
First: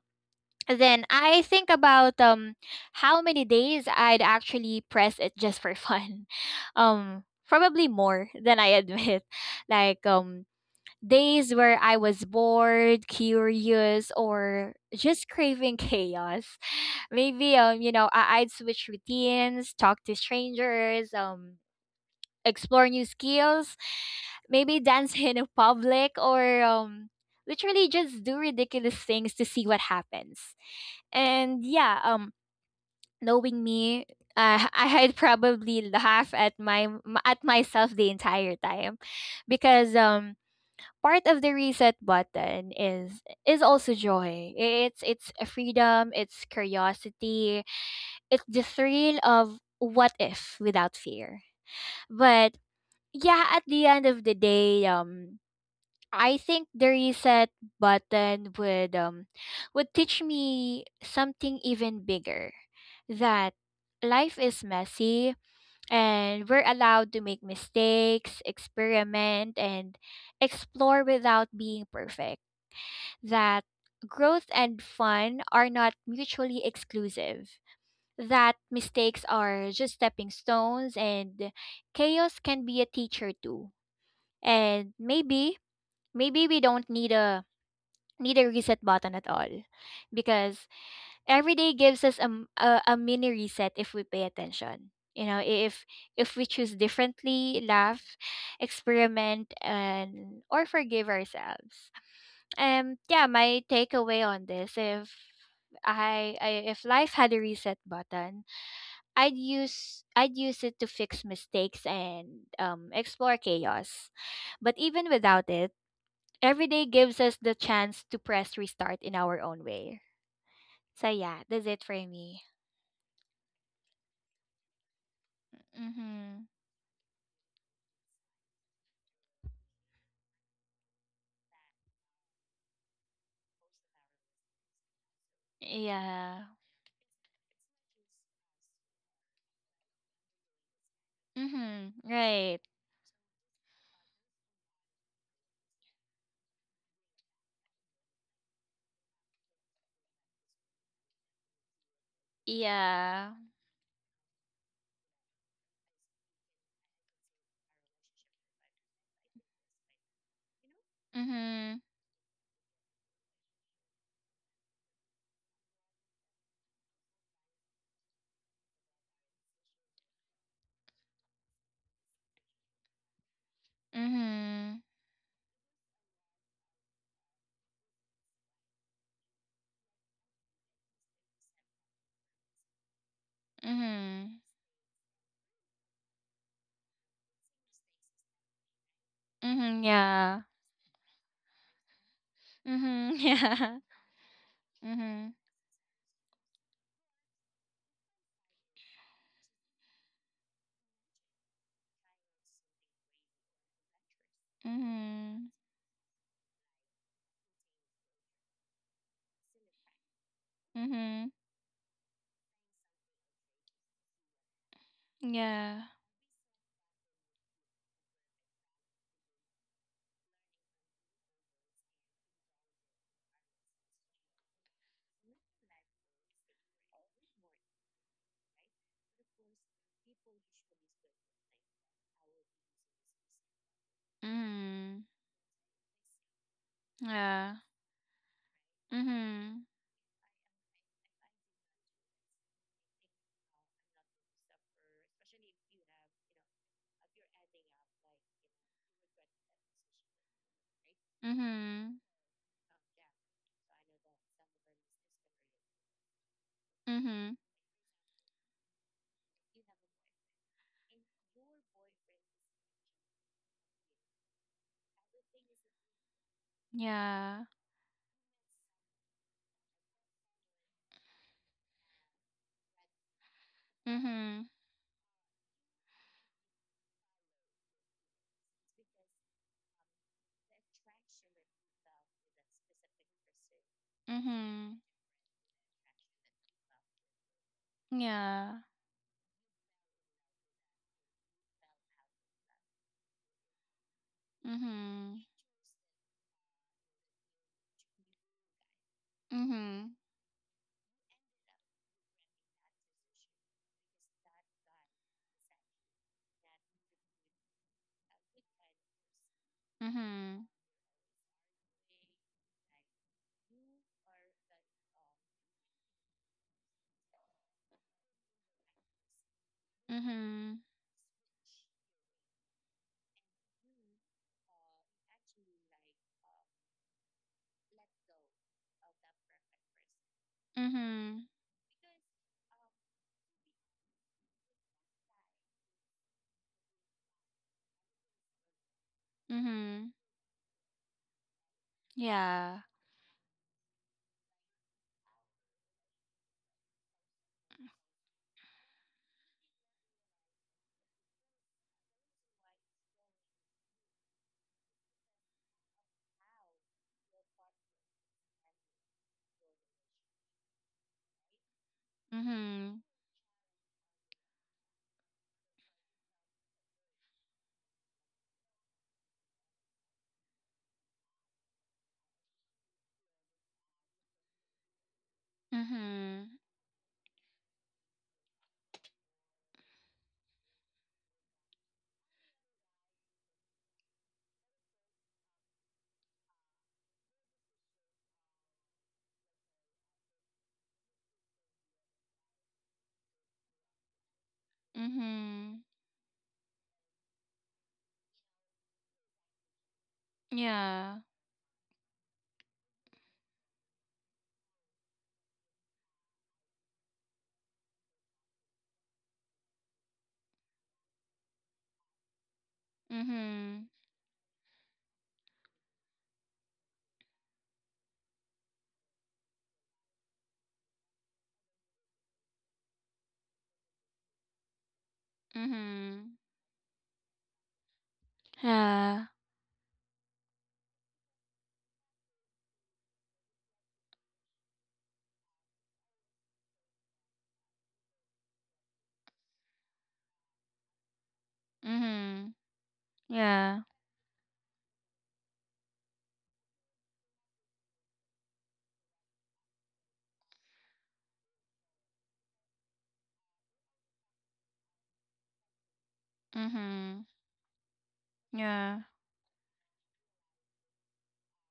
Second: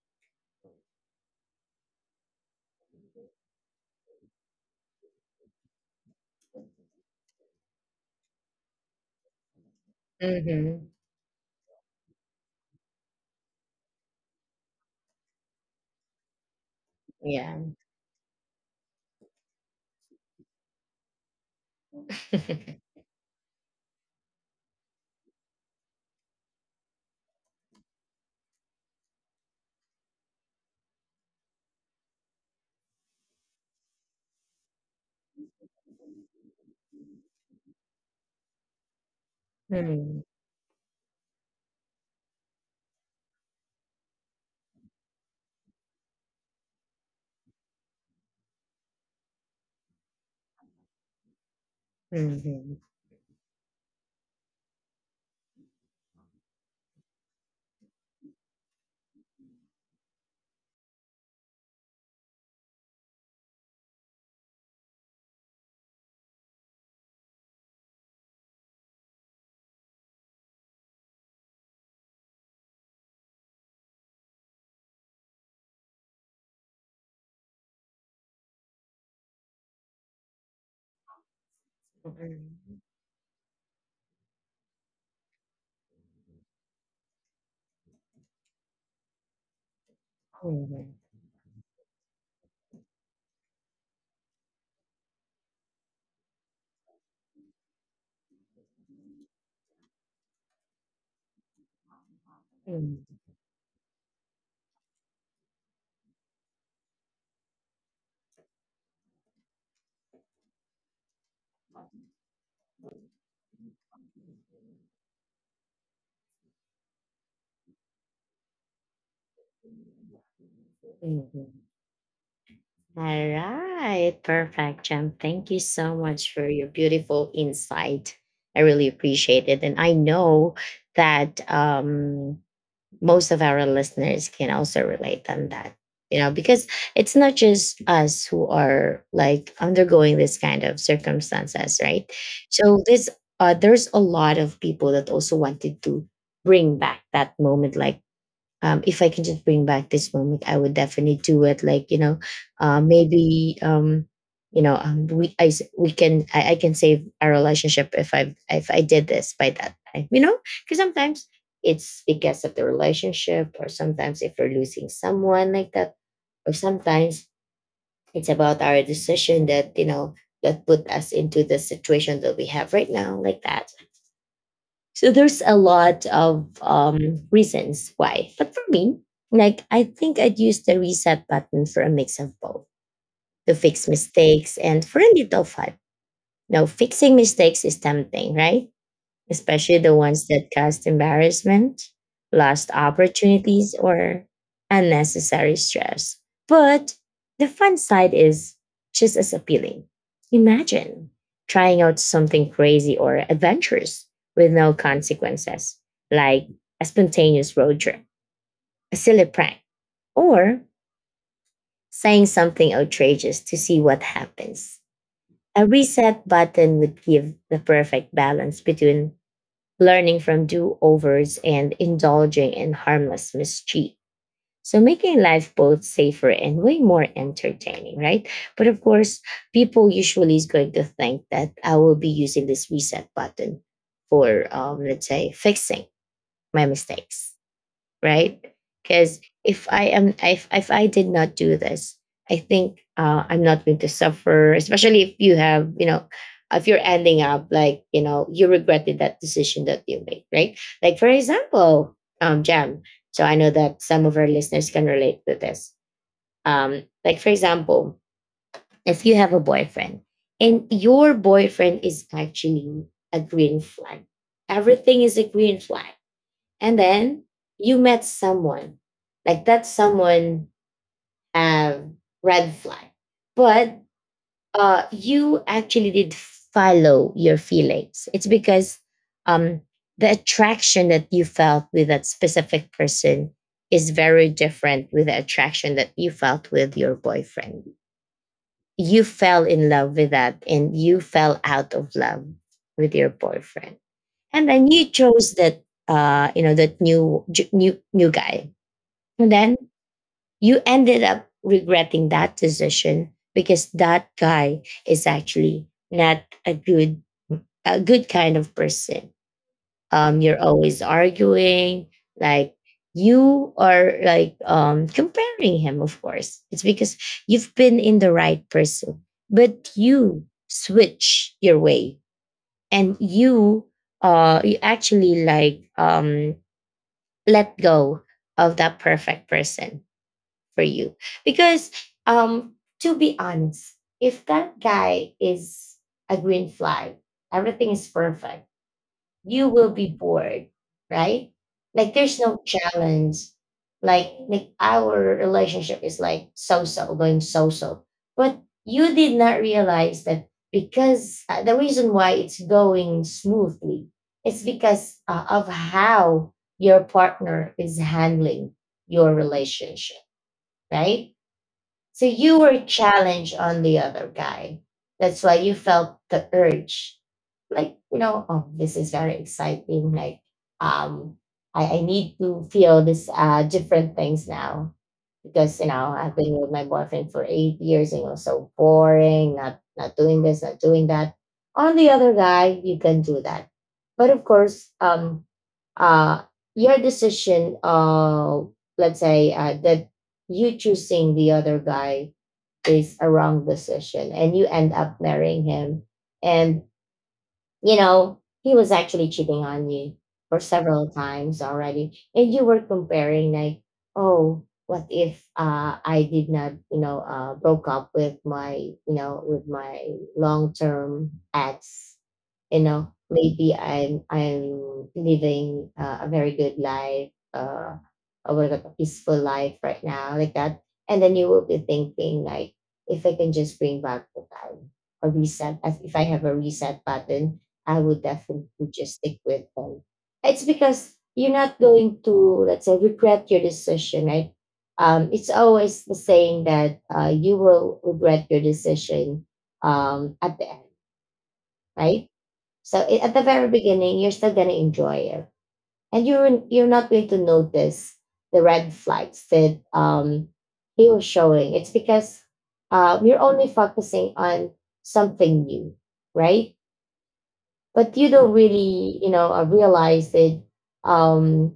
Speaker 2: then I think about how many days I'd actually press it just for fun. Um Probably more than I admit. Like,
Speaker 1: Mhm.
Speaker 2: days where I was bored, curious, or just craving chaos. Maybe
Speaker 1: Yeah.
Speaker 2: you know, I'd switch routines, talk to strangers, explore new skills, maybe dance in a public, or literally just do ridiculous things to see what happens. And yeah, knowing me, I'd probably laugh at my at myself the entire time, because
Speaker 1: Mhm.
Speaker 2: part of the reset button is also joy. It's a freedom, it's curiosity, it's the thrill of what if, without fear.
Speaker 1: Mhm.
Speaker 2: But
Speaker 1: Mhm.
Speaker 2: yeah, at the end of the day, I think the reset button would teach me something even bigger: that life is messy, and we're allowed to make mistakes, experiment, and explore without being perfect. That growth and fun are not mutually exclusive, that mistakes are just stepping stones, and chaos can be a teacher too. And maybe, maybe we don't need a reset button at all, because
Speaker 1: Mhm.
Speaker 2: every day gives us a mini reset, if we pay attention, you know, if we choose differently, laugh, experiment, and or forgive ourselves.
Speaker 1: Mhm.
Speaker 2: Yeah, my takeaway on this: if I, I if life had a reset button, I'd use it to fix mistakes and explore chaos. But even without it, every day gives us the chance to press restart in our own way. So yeah,
Speaker 1: Mhm.
Speaker 2: that's it for me.
Speaker 1: All right. Perfect, Jem. Thank you so much for
Speaker 2: Mm-hmm.
Speaker 1: your beautiful insight. I really appreciate it. And I know that most of our listeners can also relate on that,
Speaker 2: Yeah.
Speaker 1: because it's not just us who are like undergoing this kind of circumstances, right?
Speaker 2: Mm-hmm. Right.
Speaker 1: So this there's a lot of people that also wanted to bring back that moment, like if I can just bring back this moment, I would definitely do it. Like you know,
Speaker 2: Yeah.
Speaker 1: maybe you know, we I s- We can I can save our relationship if I did this by that time. You know, because sometimes
Speaker 2: Mm-hmm.
Speaker 1: it's because of the relationship, or sometimes if we're losing someone like that, or sometimes it's about our decision that that put us into the situation that we have right now, like that.
Speaker 2: Mm-hmm.
Speaker 1: So there's a lot of reasons why. But for me, like I think I'd use the reset button for a mix of both, to fix
Speaker 2: Mm-hmm.
Speaker 1: mistakes and for a little fun. Now, fixing mistakes is tempting, right? Especially
Speaker 2: Hmm.
Speaker 1: the ones that
Speaker 2: Yeah.
Speaker 1: caused embarrassment, lost
Speaker 2: Mm-hmm.
Speaker 1: opportunities,
Speaker 2: Yeah.
Speaker 1: or
Speaker 2: Mm-hmm.
Speaker 1: unnecessary stress. But the fun side is just as appealing. Imagine trying out something crazy or adventurous with no
Speaker 2: Mhm.
Speaker 1: consequences, like a spontaneous road trip, a silly prank, or
Speaker 2: Mhm.
Speaker 1: saying something outrageous to see what happens. A
Speaker 2: Yeah.
Speaker 1: reset button would give the perfect balance between learning from do overs and indulging in harmless mischief. So, making life both safer and way more entertaining, right? But of course, people usually is going to think that I will be using this reset button for, let's
Speaker 2: Mhm.
Speaker 1: say, fixing my mistakes,
Speaker 2: Yeah.
Speaker 1: right? Because if
Speaker 2: Mhm.
Speaker 1: I am, if I did not do this, I think I'm not going to suffer. Especially if you have, you know, if you're ending up like, you know, you regretted that decision that you made, right? Like for example,
Speaker 2: Mhm.
Speaker 1: Jam. So I know that some of our listeners can relate to this. Like for
Speaker 2: Mhm.
Speaker 1: example, if you have a boyfriend and your boyfriend is actually a green flag, everything is a green flag, and then
Speaker 2: Yeah.
Speaker 1: you met someone, like that someone have red flag, but
Speaker 2: Mhm.
Speaker 1: you actually did follow your feelings. It's because um the attraction that you felt with that specific person is very
Speaker 2: Mhm.
Speaker 1: different with the attraction that you felt with your boyfriend.
Speaker 2: Yeah.
Speaker 1: You fell in love with that, and you fell out of love with your boyfriend, and then you
Speaker 2: Mhm.
Speaker 1: chose that, that new ju- new new guy, and then
Speaker 2: Mhm.
Speaker 1: you ended up regretting that decision because that guy is actually not a good, a good kind of person. You're
Speaker 2: Mhm.
Speaker 1: always arguing, like you are like comparing him, of course. It's because you've been in the right person, but you
Speaker 2: Mhm.
Speaker 1: switch your way, and you you actually like let go of that perfect person for you,
Speaker 2: Mhm.
Speaker 1: because um to be honest, if that guy is a green flag, everything is perfect, you will be
Speaker 2: Mhm.
Speaker 1: bored, right? Like there's no
Speaker 2: Yeah.
Speaker 1: challenge, like our relationship is like so so going so so, but you did not realize that because the reason why it's going smoothly, it's because of how your partner is handling your relationship, right? So you were
Speaker 2: Mhm.
Speaker 1: challenged on the other guy. That's why you felt the urge. Like, you know, oh, this is very exciting. Like, um, I need to feel this different things now. Because, you know, I've been
Speaker 2: Mhm.
Speaker 1: with my boyfriend for 8 years and it was so boring, not doing this, not doing that. On the other guy, you can do that. But of course, uh, your decision of, let's say that, you choosing the other guy is a wrong decision, and you end up marrying
Speaker 2: Mhm.
Speaker 1: him, and you know he was actually cheating on you for several
Speaker 2: Yeah.
Speaker 1: times already, and you were comparing, like, oh, what if I did not, broke up with my, with my long term ex, you know, maybe
Speaker 2: Mhm.
Speaker 1: I'm living a very good life, or what about a peaceful life right now, like that. And then you will be thinking like, if I can just bring back the time, or reset as if I
Speaker 2: Mhm.
Speaker 1: have a reset button, I would definitely just
Speaker 2: Yeah.
Speaker 1: stick with them. It's because you're not going to, let's say, regret your decision, right? It's always the saying that you will regret your decision at the end, right?
Speaker 2: Mhm.
Speaker 1: At the very
Speaker 2: Yeah.
Speaker 1: beginning, you're still gonna enjoy it, and you're not going to notice the red flags that he was showing. It's because you're only focusing on something new, right?
Speaker 2: Mhm.
Speaker 1: But you don't
Speaker 2: Yeah.
Speaker 1: really, you know, realize that um,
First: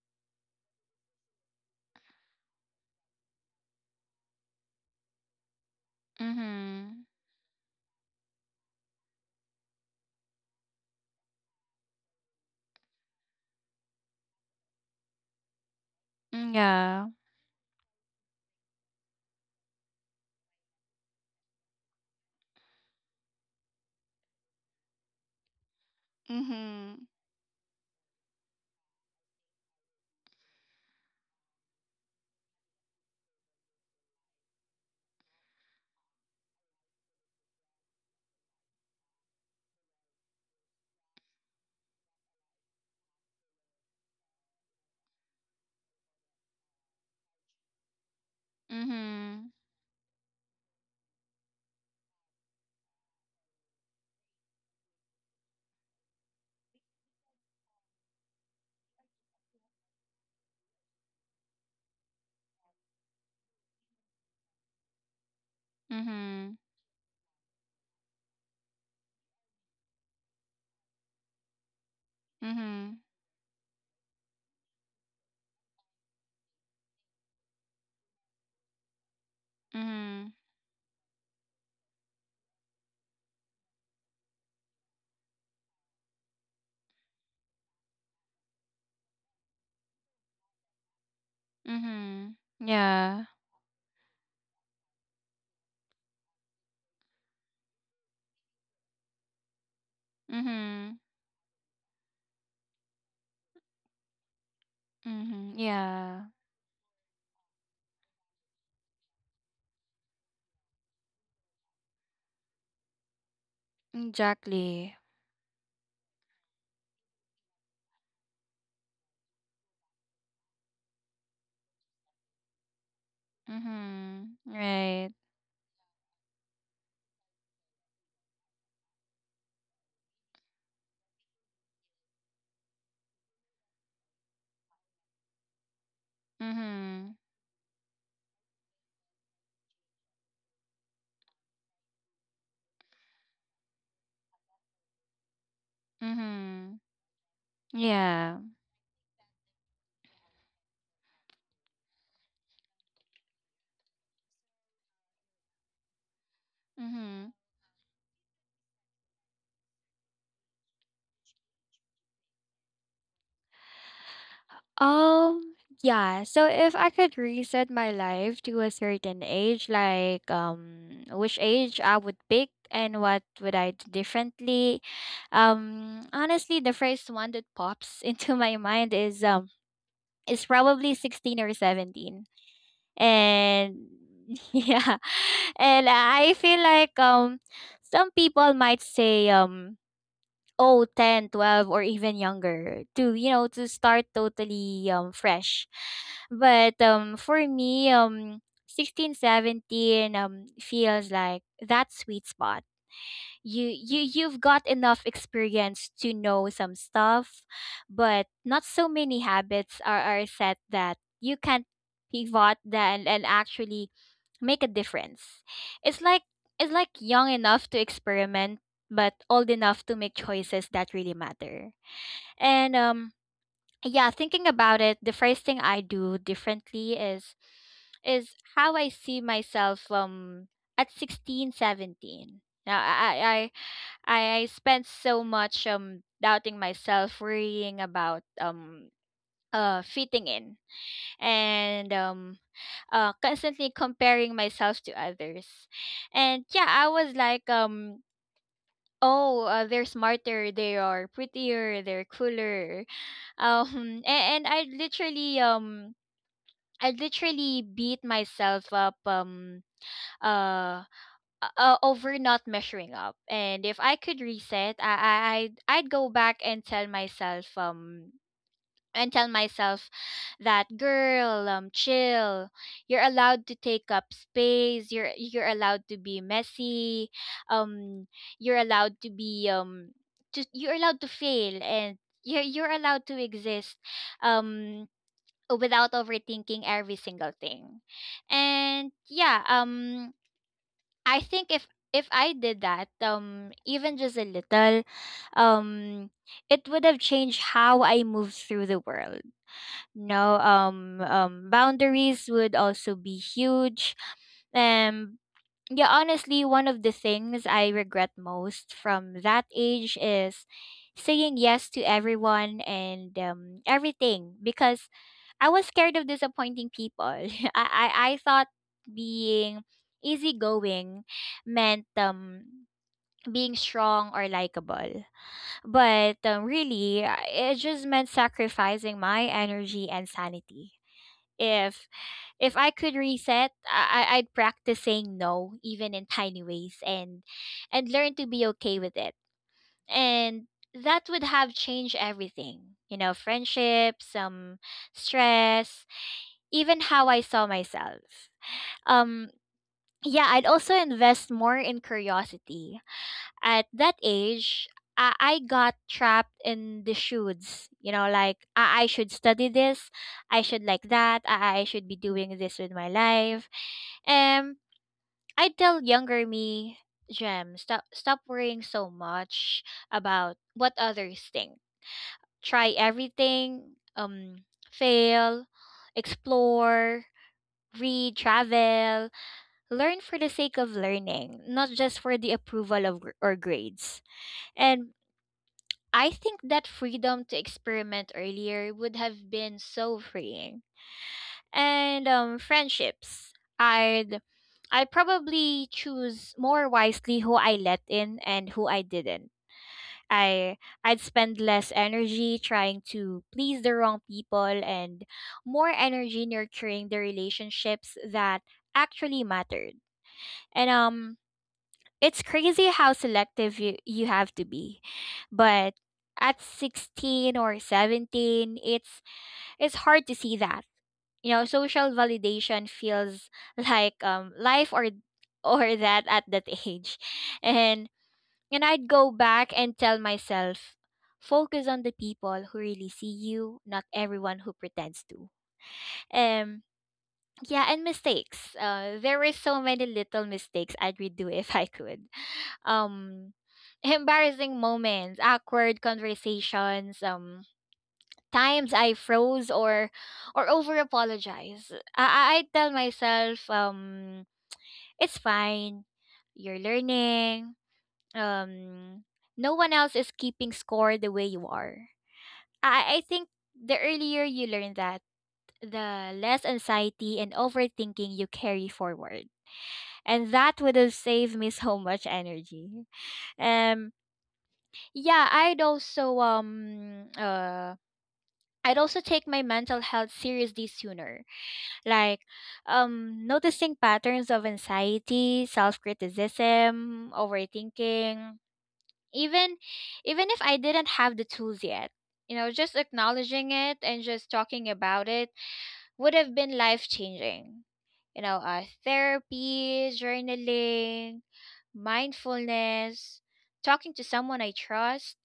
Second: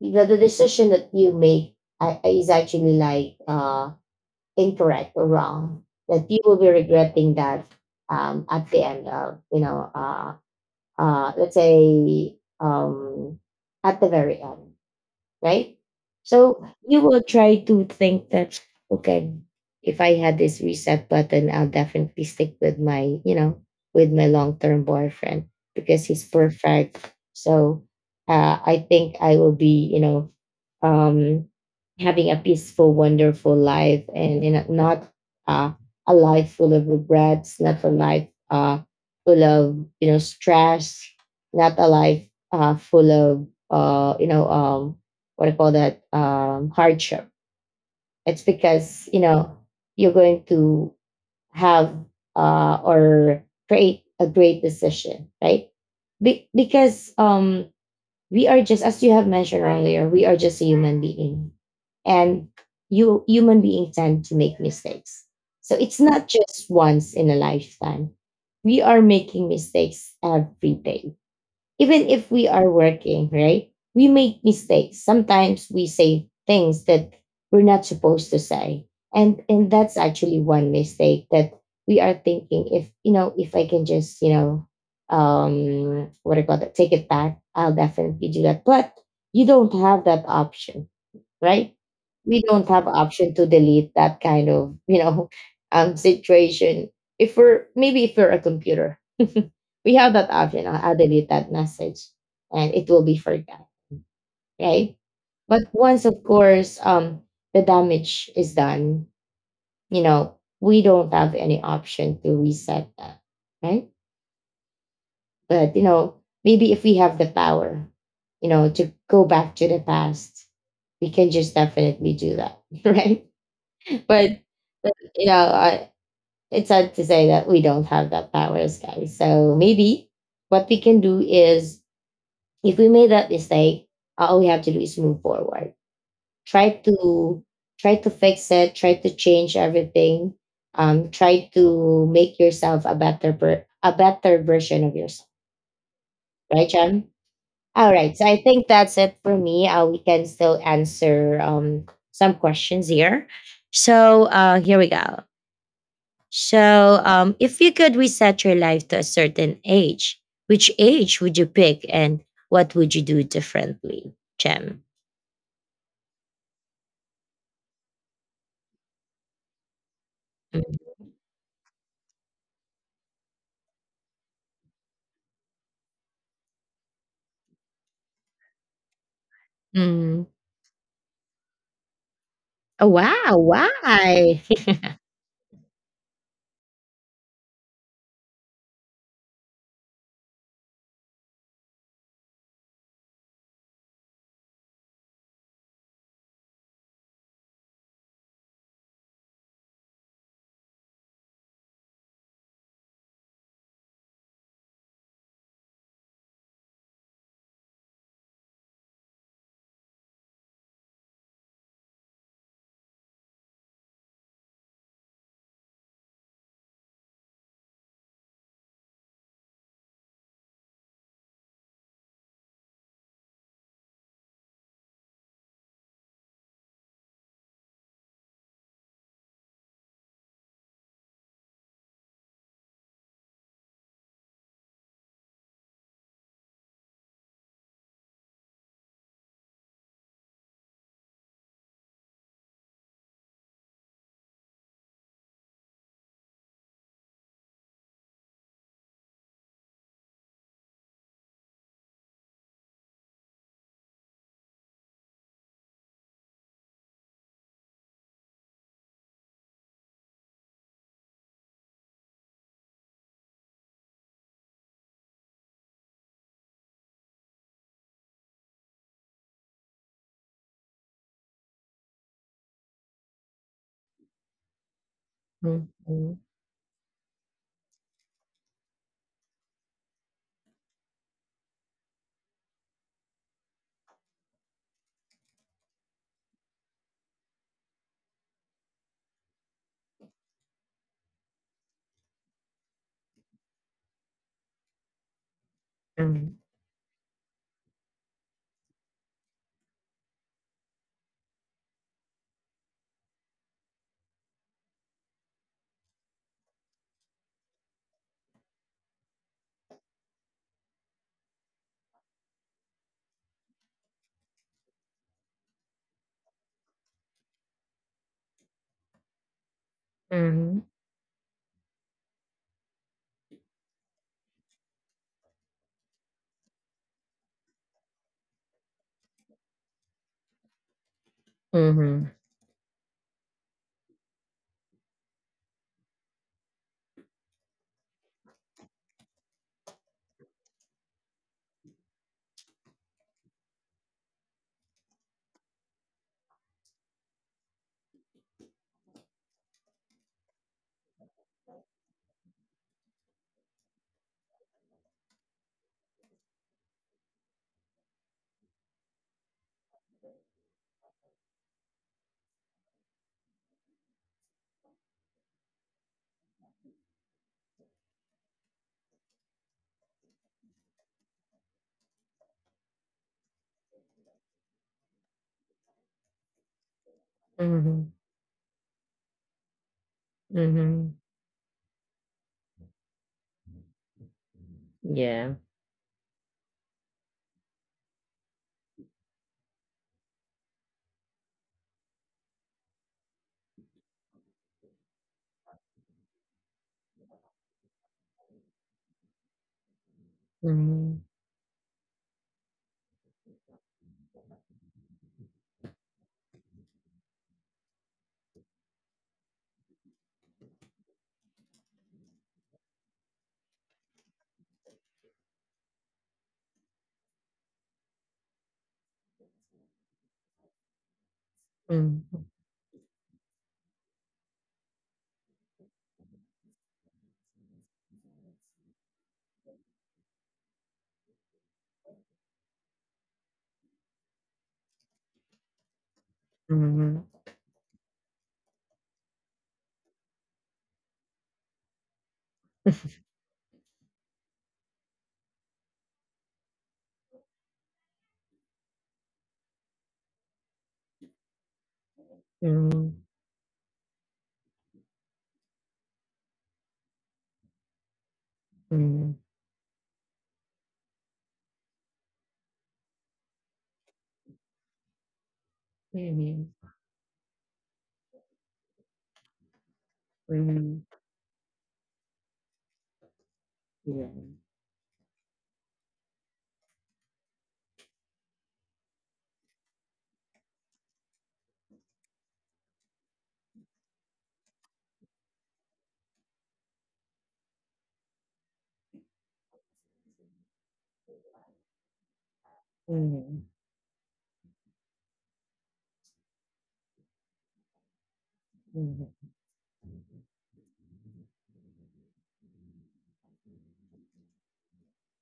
Speaker 1: the decision that you make is actually like incorrect or wrong. That you will be
Speaker 2: Mhm.
Speaker 1: regretting that at the end of, let's say um, at the very end, right?
Speaker 2: Mm,
Speaker 1: So you
Speaker 2: yeah.
Speaker 1: will try to think that, okay, if I had this reset button, I'll definitely stick with my, you know, with my long term boyfriend, because he's perfect.
Speaker 2: Mhm.
Speaker 1: So I think I will be, you know, um, having a peaceful, wonderful life, and, you know, not uh, a life full of regrets, not a life full of, you know, stress, not a life full of, what do you call that, hardship. It's because you
Speaker 2: Mhm.
Speaker 1: know you're going to have, or create a great decision, right? Be- because We are just, as you have mentioned earlier, we are just a human being, and you human beings tend to make mistakes. So it's not
Speaker 2: Mhm.
Speaker 1: just once in a lifetime. We are making mistakes every day, even if we are
Speaker 2: Mhm.
Speaker 1: working, right? We make mistakes. Sometimes we say things that we're not supposed to say. And that's
Speaker 2: Mhm.
Speaker 1: actually one mistake that we are thinking, if you know, if I can just, you know, what do you call that, take it back, I'll definitely do that. But you don't have that option, right?
Speaker 2: Mhm.
Speaker 1: We don't have
Speaker 2: Yeah.
Speaker 1: option to delete that kind of, you know, situation. If we're, maybe if we're a computer, we have that option. I'll
Speaker 2: Mhm.
Speaker 1: delete that message and it will be forgotten, right?
Speaker 2: Mhm.
Speaker 1: But once, of
Speaker 2: Yeah.
Speaker 1: course, the damage is done, you know, we don't have any option to reset that, right?
Speaker 2: Exactly.
Speaker 1: But, you know, maybe if we have the power, you know, to go back to the past, we can just definitely do that, right?
Speaker 2: Mhm.
Speaker 1: But, but
Speaker 2: Right.
Speaker 1: you know, it's sad to say that we don't have that powers, guys. So maybe what we can do is, if we made that mistake, all we have to do is move forward, try
Speaker 2: Mhm.
Speaker 1: to try to fix it, try to change everything, try to make yourself a better version of yourself, right,
Speaker 2: Mhm.
Speaker 1: john? All right, so
Speaker 2: Yeah.
Speaker 1: I think that's it for me. We can still answer some questions here, so here we go. So
Speaker 2: Mhm.
Speaker 1: if you could reset your life to a certain age, which age would you pick, and what would you do differently, jem?
Speaker 2: Um, yeah. So if I could reset my life to a certain age, like
Speaker 1: Mm,
Speaker 2: which age I would pick and what would I do differently. Honestly, the first one that pops into my mind is um
Speaker 1: mm.
Speaker 2: is probably 16 or 17.
Speaker 1: Oh, wow,
Speaker 2: And
Speaker 1: why?
Speaker 2: yeah, and I feel like some people might say oh, 10, 12, or even younger to you know to start totally fresh. But for me 16, 17 feels like that sweet spot. You've got enough experience to know some stuff, but not so many habits are set that you can pivot then and actually make a difference. It's like it's like young enough to experiment but old enough to make choices that really matter. And yeah, thinking about it, the first thing I do differently is how I see myself at 16, 17. Now I spent so much doubting myself, worrying about fitting in and constantly comparing myself to others. And yeah, I was like oh, they're smarter, they are prettier, they're cooler. And I literally beat myself up, uh over not measuring up. And if I could reset, I'd go back and tell myself, and tell myself that girl, chill. You're allowed to take up space, you're
Speaker 1: Mhm,
Speaker 2: allowed to be messy, um you're allowed to be, you're allowed to fail, and you're allowed to exist um without overthinking every single thing. And yeah, I think if I did that, even just a little, um,
Speaker 1: mhm,
Speaker 2: it would have changed how I move through the world. No, boundaries would also be huge. Um, yeah, honestly, one of the things I regret most from that age is saying yes to everyone and everything, because I was scared of disappointing people. I thought being
Speaker 1: mhm,
Speaker 2: easygoing meant being strong or likable. But really, it just meant sacrificing my energy and sanity. If
Speaker 1: mhm,
Speaker 2: if I could reset, I'd practice saying no, even in tiny ways, and learn to be okay with it. And that would have changed everything. You know, friendships, some stress, even how I saw myself. Um, yeah, I'd also invest more in curiosity. At that age, I got trapped in the shoulds. You know, like I should study this, I should like that, I should be doing this with my life. Um, I tell younger me, Gem, stop worrying so much about what others think. Try everything. Fail, explore,
Speaker 1: mhm,
Speaker 2: read, travel, learn for the sake of
Speaker 1: mhm.
Speaker 2: learning, not just for the approval of or grades. And
Speaker 1: Yeah.
Speaker 2: I think that freedom to experiment earlier would have been so freeing. And friendships, I'd I probably choose more wisely who I let in and who I didn't. I I'd
Speaker 1: Mhm,
Speaker 2: spend less energy trying to please the wrong people and more energy nurturing the relationships that actually mattered. And it's crazy how selective you have to be. But at 16 or 17, it's hard to see that. You know, social
Speaker 1: mhm,
Speaker 2: validation feels like life, or that at that age. And and I'd go back and tell myself, focus on the people who really see you, not everyone who pretends to. Um
Speaker 1: mhm, mhm,
Speaker 2: yeah, and mistakes. There were so many little mistakes I'd redo if I could, um embarrassing moments, awkward conversations, times I froze or over apologize. I tell
Speaker 1: mhm,
Speaker 2: myself, it's fine. You're learning. Um
Speaker 1: mhm,
Speaker 2: no one else is keeping score the way you are. I think the earlier you learn that, the less anxiety and overthinking you carry forward. And that would have saved me so much energy. Um yeah, I'd also take my mental health seriously sooner, like, noticing patterns of anxiety, self-criticism, overthinking, even even if I didn't have the tools yet. You know, just acknowledging it and just talking about it would have been life-changing. Therapy, journaling, mindfulness, talking to someone I trust,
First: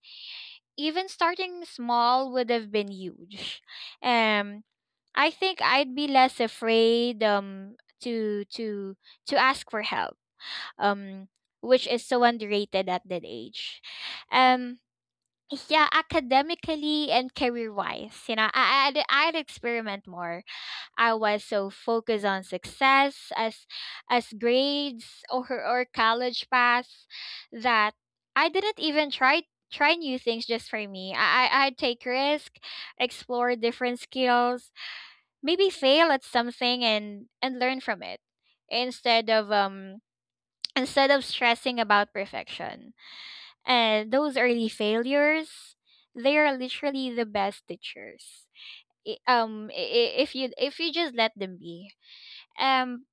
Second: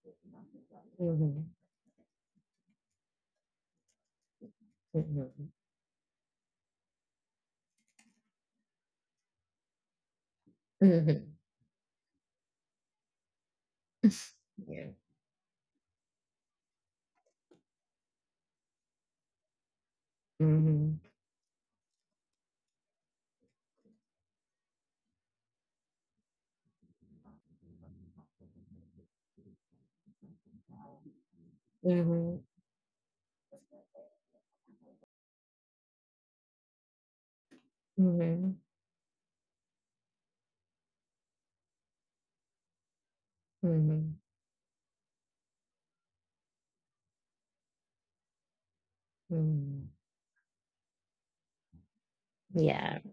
Speaker 2: even starting small would have been huge. Um, I
Speaker 1: mhm.
Speaker 2: think I'd be less afraid, to to to ask for help. Um, which is so underrated at that age. Um,
Speaker 1: Yeah.
Speaker 2: yeah, academically and career wise, you know, I'd experiment more.
Speaker 1: Mhm,
Speaker 2: I was so focused on success as grades or college pass that I didn't even try new things just for me. I'd take
Speaker 1: mhm,
Speaker 2: risk, explore different skills, maybe fail at something and learn from it
Speaker 1: mhm,
Speaker 2: instead of stressing about perfection. And
Speaker 1: mhm,
Speaker 2: those early failures, they are literally the best teachers, i- um i-
Speaker 1: mhm.
Speaker 2: i- if you if you just let them be.
Speaker 1: Yeah. Mhm, mhm, mhm, mhm, mhm.
Speaker 2: um
Speaker 1: Yeah.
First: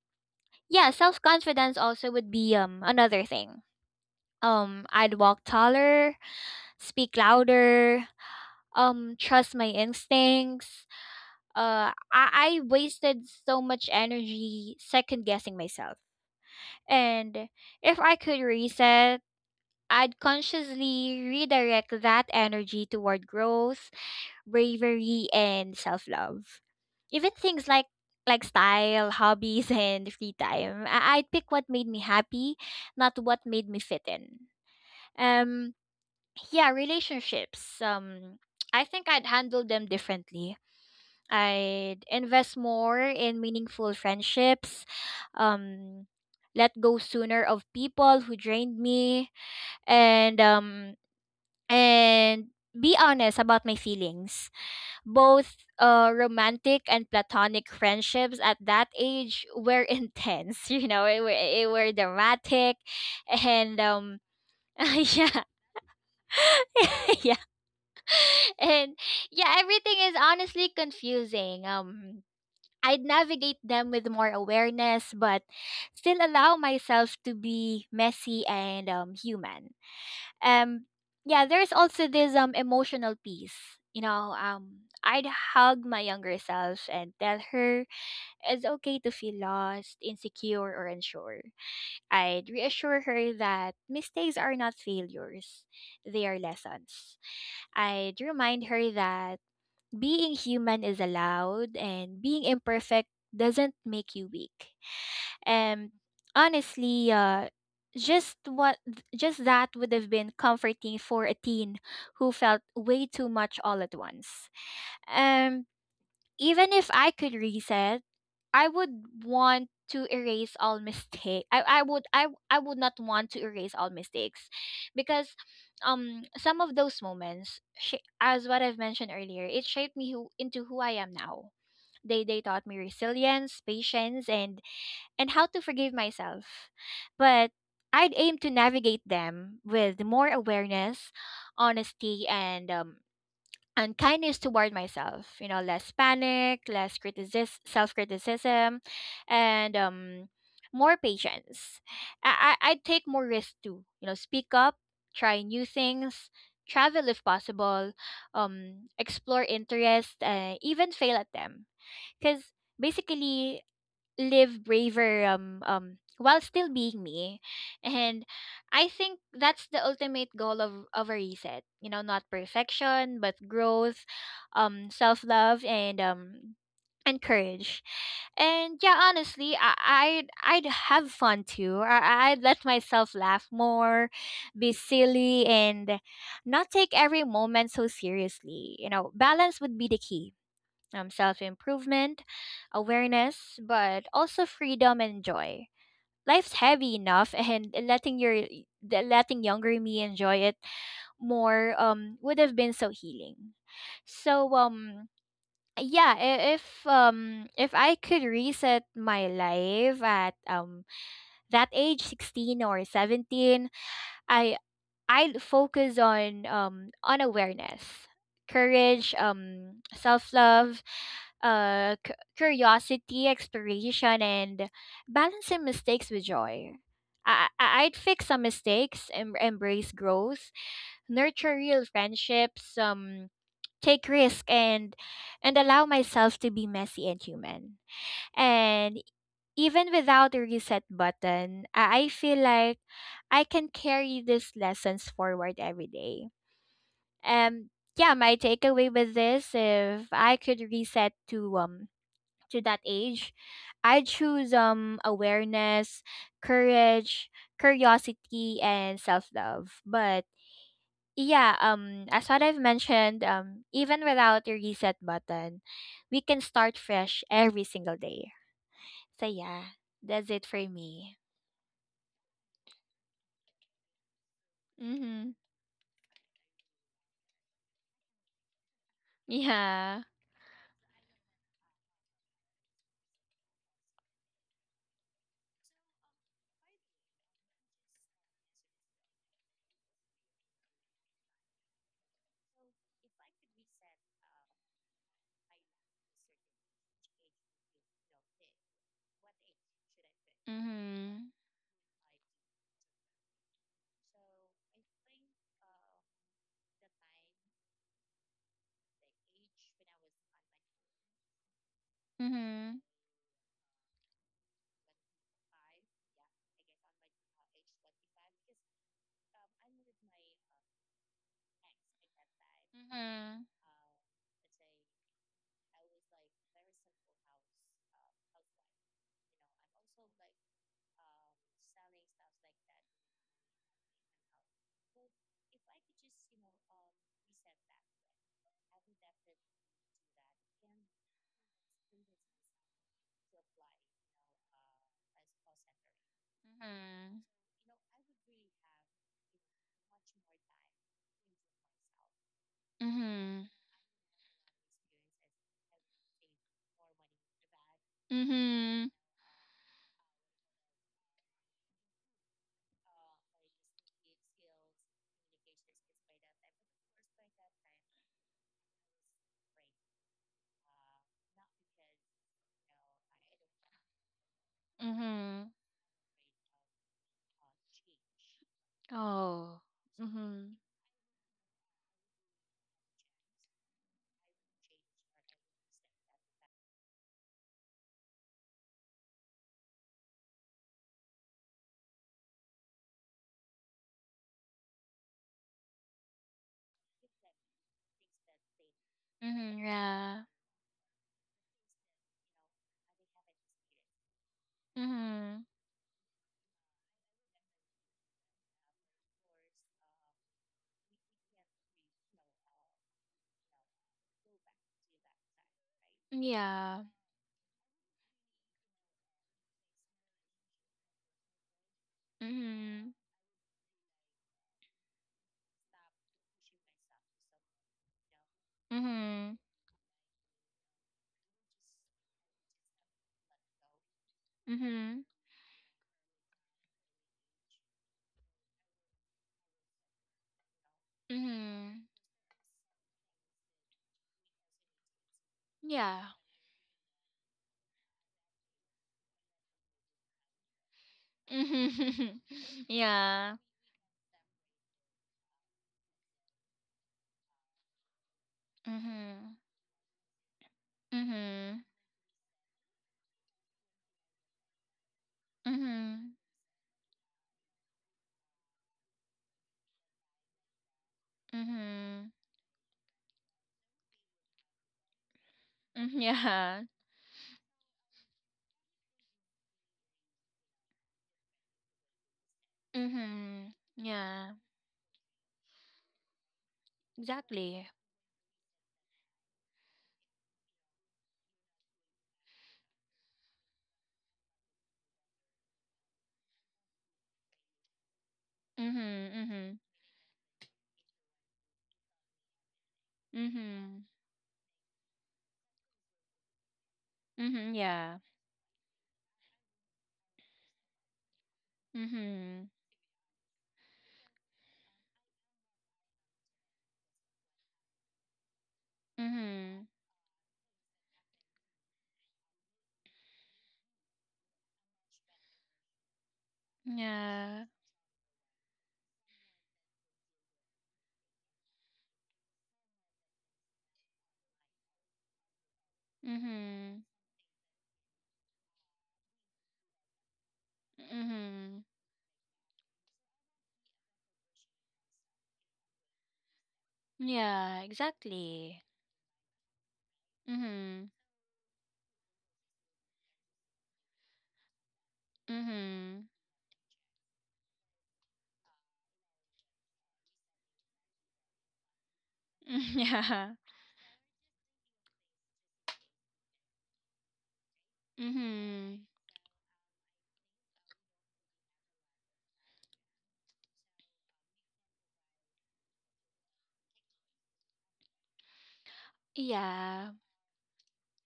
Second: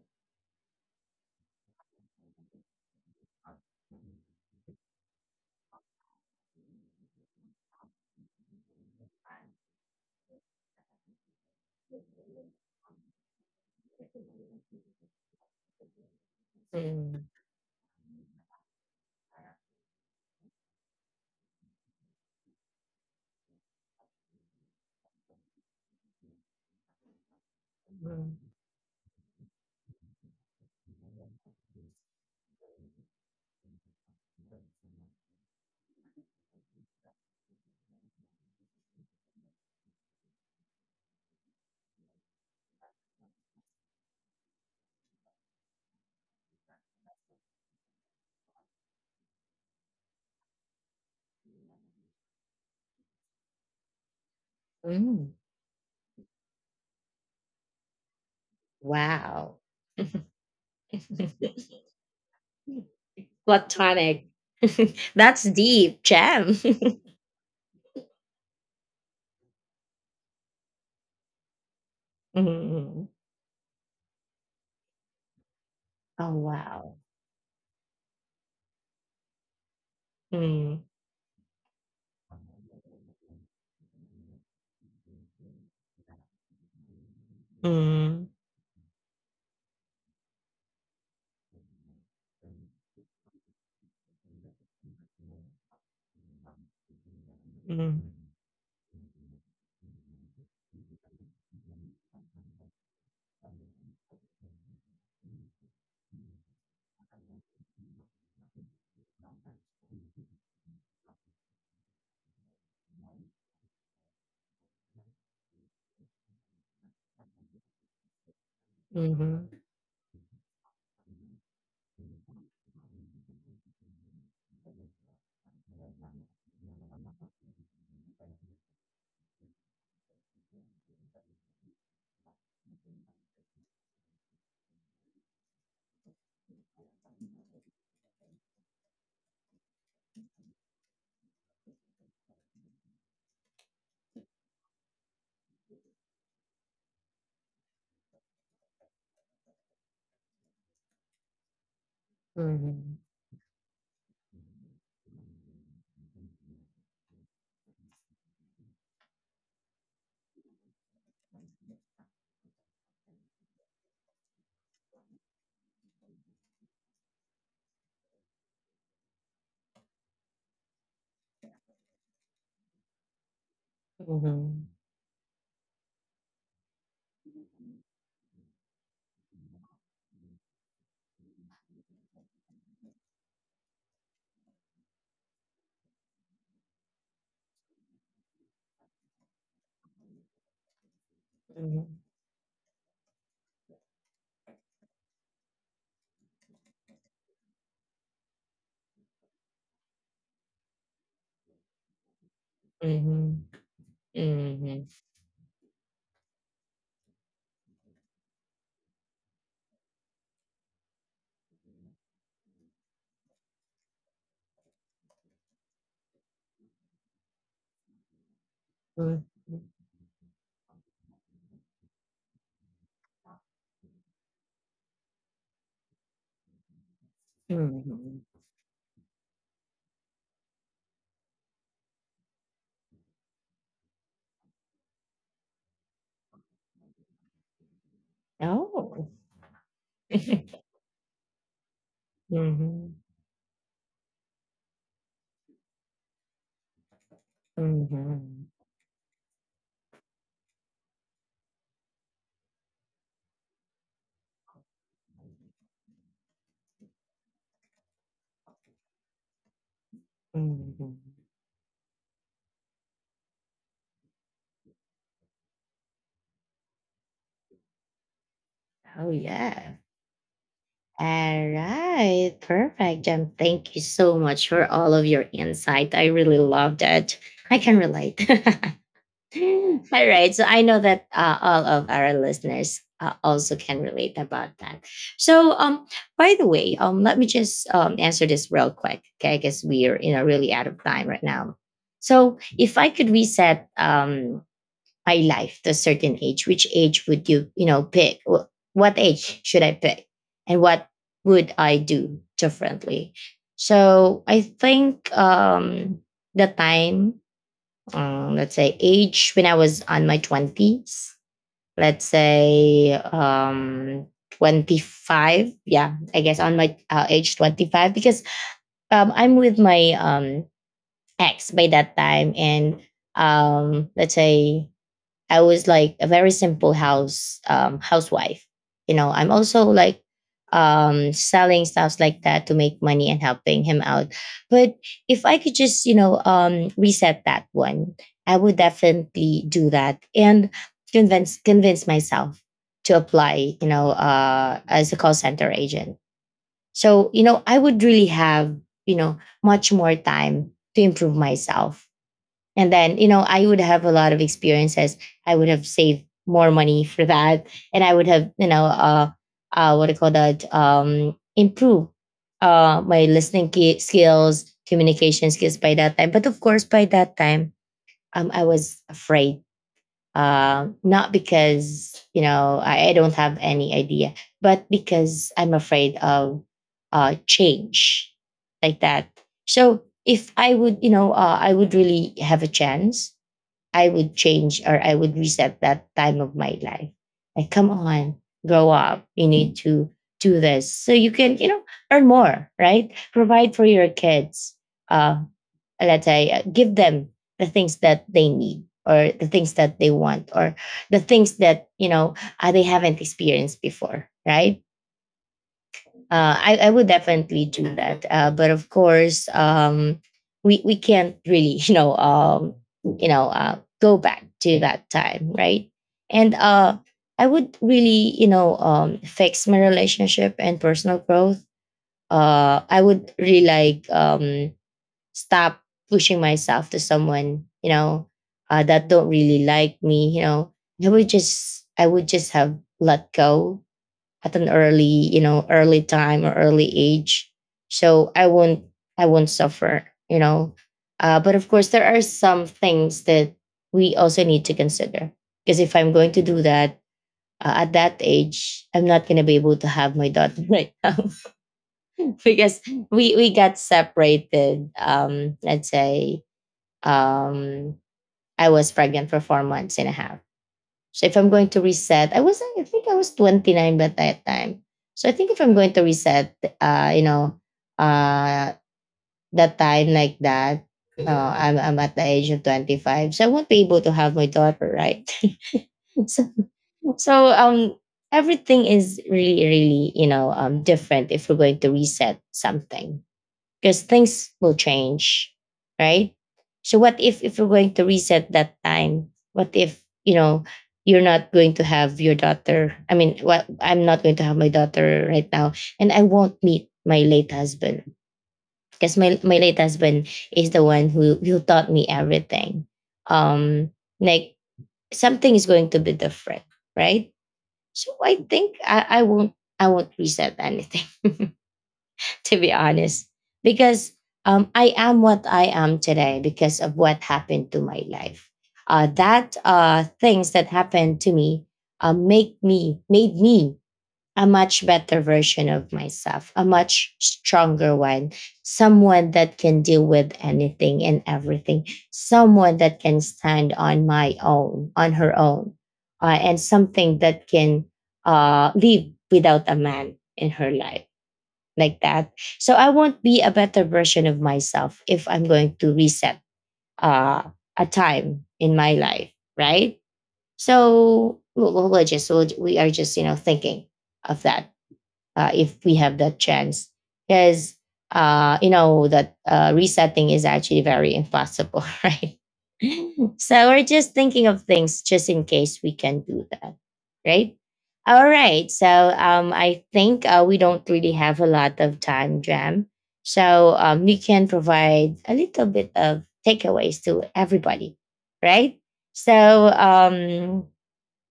Speaker 2: yeah, self-confidence also would be another thing. I'd walk taller, speak louder, trust my instincts. Uh I, I wasted so much energy second guessing myself.
Speaker 1: Mhm,
Speaker 2: And if I could reset, I'd consciously redirect that energy toward growth, bravery, and self-love. Even things like
Speaker 1: mhm,
Speaker 2: style, hobbies, and free time. I'd pick what made me happy, not what made me fit in. Um, yeah, relationships. I think I'd handle them differently. I'd invest more in meaningful friendships. Um, let go sooner of people who drained me, and um, and be honest about my feelings,
Speaker 1: mhm.
Speaker 2: both romantic and platonic. Friendships at that age
Speaker 1: Wow.
Speaker 2: were intense, you know, it, were- it were dramatic. And
Speaker 1: Platonic. That's
Speaker 2: yeah,
Speaker 1: deep, jam.
Speaker 2: yeah, and yeah, everything is honestly confusing. I'd
Speaker 1: Mhm.
Speaker 2: navigate them with more awareness but still
Speaker 1: Oh
Speaker 2: allow
Speaker 1: wow.
Speaker 2: myself to be messy and human.
Speaker 1: Mm,
Speaker 2: um yeah, there's also this emotional piece. I'd hug my younger self and tell her,
Speaker 1: mm,
Speaker 2: it's okay to feel lost, insecure, or unsure. I'd reassure her that mistakes are not failures, they are lessons.
Speaker 1: mm, mhm,
Speaker 2: I'd remind her that being human is allowed, and being imperfect doesn't make you weak. And honestly, just what just that would have been comforting for a teen who felt way too much all at once. Um, even if I could reset, I would
Speaker 1: mhm,
Speaker 2: want to erase all mistake. I would not want to erase all mistakes, because some of those moments as what I've mentioned earlier, it shaped me, who into who I am now. They taught me resilience, patience, and how to forgive myself. But I'd aim to navigate them with more awareness, honesty, and kindness toward myself. You know, less panic, less self criticism, and more patience. I'd
Speaker 1: mhm,
Speaker 2: take more risks too. You know, speak up, try new things, travel if possible, explore interests, even fail at them. Because basically live braver while still being me. And I think that's the ultimate goal of a reset. Not perfection but growth,
Speaker 1: mhm,
Speaker 2: self love and courage. And yeah, honestly, I'd have fun too. I'd let myself laugh more, be silly, and not take every moment so seriously. Balance would be the key. Self improvement, awareness, but also freedom and joy. Life's heavy enough, and letting younger me enjoy it more would have been so
Speaker 1: mhm,
Speaker 2: healing. So yeah, if I could reset my life at that age 16 or 17, I I focus on, on awareness, courage,
Speaker 1: mhm, mhm,
Speaker 2: self love, curiosity, exploration, and balancing mistakes with joy. I'd
Speaker 1: mhm.
Speaker 2: fix some mistakes and embrace growth, nurture real friendships, take risk, and allow myself to be messy and human. And
Speaker 1: Oh.
Speaker 2: even without a reset button, I feel like
Speaker 1: Mhm,
Speaker 2: I can carry these lessons forward every day. Um, yeah, my
Speaker 1: mhm,
Speaker 2: takeaway with this, if I could reset to that age, I choose awareness, courage, curiosity, and self love. But
Speaker 1: mhm.
Speaker 2: yeah, as what I've mentioned, even without a reset button, we can start fresh every single day.
Speaker 1: Oh
Speaker 2: So
Speaker 1: yeah.
Speaker 2: yeah, that's it for me.
Speaker 1: All right. Perfect, Jem. Thank you so much for all of your
Speaker 2: Mhm.
Speaker 1: insight. I really loved it. I can relate. All
Speaker 2: Yeah.
Speaker 1: right. So I know that all of our listeners also can relate about that. So, um, by the way, let me just answer this real quick. Okay, I guess we are really out of time right now. So, if I could reset my life to a certain age, which age would you you know pick? What age should I pick, and what
Speaker 2: Mhm.
Speaker 1: would I do differently? So, I think the time let's say age when I was on my twenties. Let's
Speaker 2: Mhm.
Speaker 1: say 25. Yeah, I guess on my age 25 because I'm with my ex by that time, and
Speaker 2: Mhm.
Speaker 1: let's say I was like a very simple housewife. You know, I'm also like selling stuffs like that to make money and helping him out. But if I could just reset that one, I would definitely do that and convince myself to apply. You know, as a call center agent. So you
Speaker 2: Mhm.
Speaker 1: know, I would really have much more time to improve myself and then, I
Speaker 2: Mhm.
Speaker 1: would have a lot of experiences. I would have saved more money for that. And I would have,
Speaker 2: Mhm.
Speaker 1: what do you call that? Improve my skills, communication skills by that time. But of course, by that time, I was afraid. Not because, you know, I don't have any idea, but because
Speaker 2: Mhm.
Speaker 1: I'm afraid of change like that.
Speaker 2: Oh.
Speaker 1: So if I
Speaker 2: Mhm.
Speaker 1: would, I would really have a chance. I would change or I would reset that time of my life. Like, come on, grow up. You need to do this so you can, you know, earn more, right? Provide for your kids. Uh, let's say, give them the things that they need or the things
Speaker 2: Mhm.
Speaker 1: that they want or the things that, they haven't experienced before, right?
Speaker 2: Mhm.
Speaker 1: I would definitely do that. But of course, we can't really, go back to that time, right? And
Speaker 2: Yeah.
Speaker 1: I would really, fix my relationship and personal growth. I
Speaker 2: Mhm.
Speaker 1: would really like stop pushing myself to someone, you know, that don't
Speaker 2: Mhm.
Speaker 1: really like me. You know, I would just have let go at an
Speaker 2: Mhm.
Speaker 1: early early time or early age so I won't suffer, you know. But of course there
Speaker 2: Mhm.
Speaker 1: are some things that we also need to consider because if I'm going
Speaker 2: Yeah.
Speaker 1: to do that at that age, I'm not going to be able to have my daughter right now
Speaker 2: Mhm.
Speaker 1: because we
Speaker 2: yeah.
Speaker 1: got separated, let's say, um I was pregnant for four
Speaker 2: Mhm.
Speaker 1: months and a half. So if I'm going to
Speaker 2: Mhm.
Speaker 1: reset, I think I was 29 by that time. So I think if I'm going to
Speaker 2: Mhm.
Speaker 1: reset, uh, you know, uh, that time like that, I'm at the
Speaker 2: Mhm.
Speaker 1: age of 25, so I won't be able to have my daughter, right?
Speaker 2: Mm,
Speaker 1: so
Speaker 2: yeah.
Speaker 1: so everything is really really different if we're going to reset something
Speaker 2: Mhm.
Speaker 1: because things
Speaker 2: Yeah.
Speaker 1: will change, right? So what if we're
Speaker 2: Exactly.
Speaker 1: going to reset that time? What if you know you're not going to have your daughter? I mean, what I'm not going to have my daughter right now, and I won't meet my late husband because
Speaker 2: Mhm.
Speaker 1: my late
Speaker 2: Mhm.
Speaker 1: husband is the one who taught me everything. Um,
Speaker 2: Mhm.
Speaker 1: like, something is going to be different, right?
Speaker 2: Mhm.
Speaker 1: So
Speaker 2: Yeah.
Speaker 1: I think I won't reset anything. To be
Speaker 2: Mhm.
Speaker 1: honest, because I am what I am today because of what happened to my life. That
Speaker 2: Mhm.
Speaker 1: things that happened to me make me made me a much better version of myself, a much
Speaker 2: Yeah.
Speaker 1: stronger one, someone that can deal with anything and everything, someone that can stand on my own, on her own, and
Speaker 2: Mhm.
Speaker 1: something that can live without a man in her life
Speaker 2: Mhm.
Speaker 1: like that. So I won't be a better version of myself if I'm going to reset uh, a
Speaker 2: Yeah,
Speaker 1: time in
Speaker 2: exactly.
Speaker 1: my life, right?
Speaker 2: Mhm.
Speaker 1: So we are just thinking of that, if we have
Speaker 2: Mhm.
Speaker 1: that chance because you know that resetting is actually very impossible. Right,
Speaker 2: Yeah.
Speaker 1: so we're just thinking of things just in case we can do that, right? All right, so
Speaker 2: Mhm.
Speaker 1: I think we don't really have a lot of time, Jam. So we can provide a little bit of takeaways to everybody, right? So
Speaker 2: Yeah.
Speaker 1: um,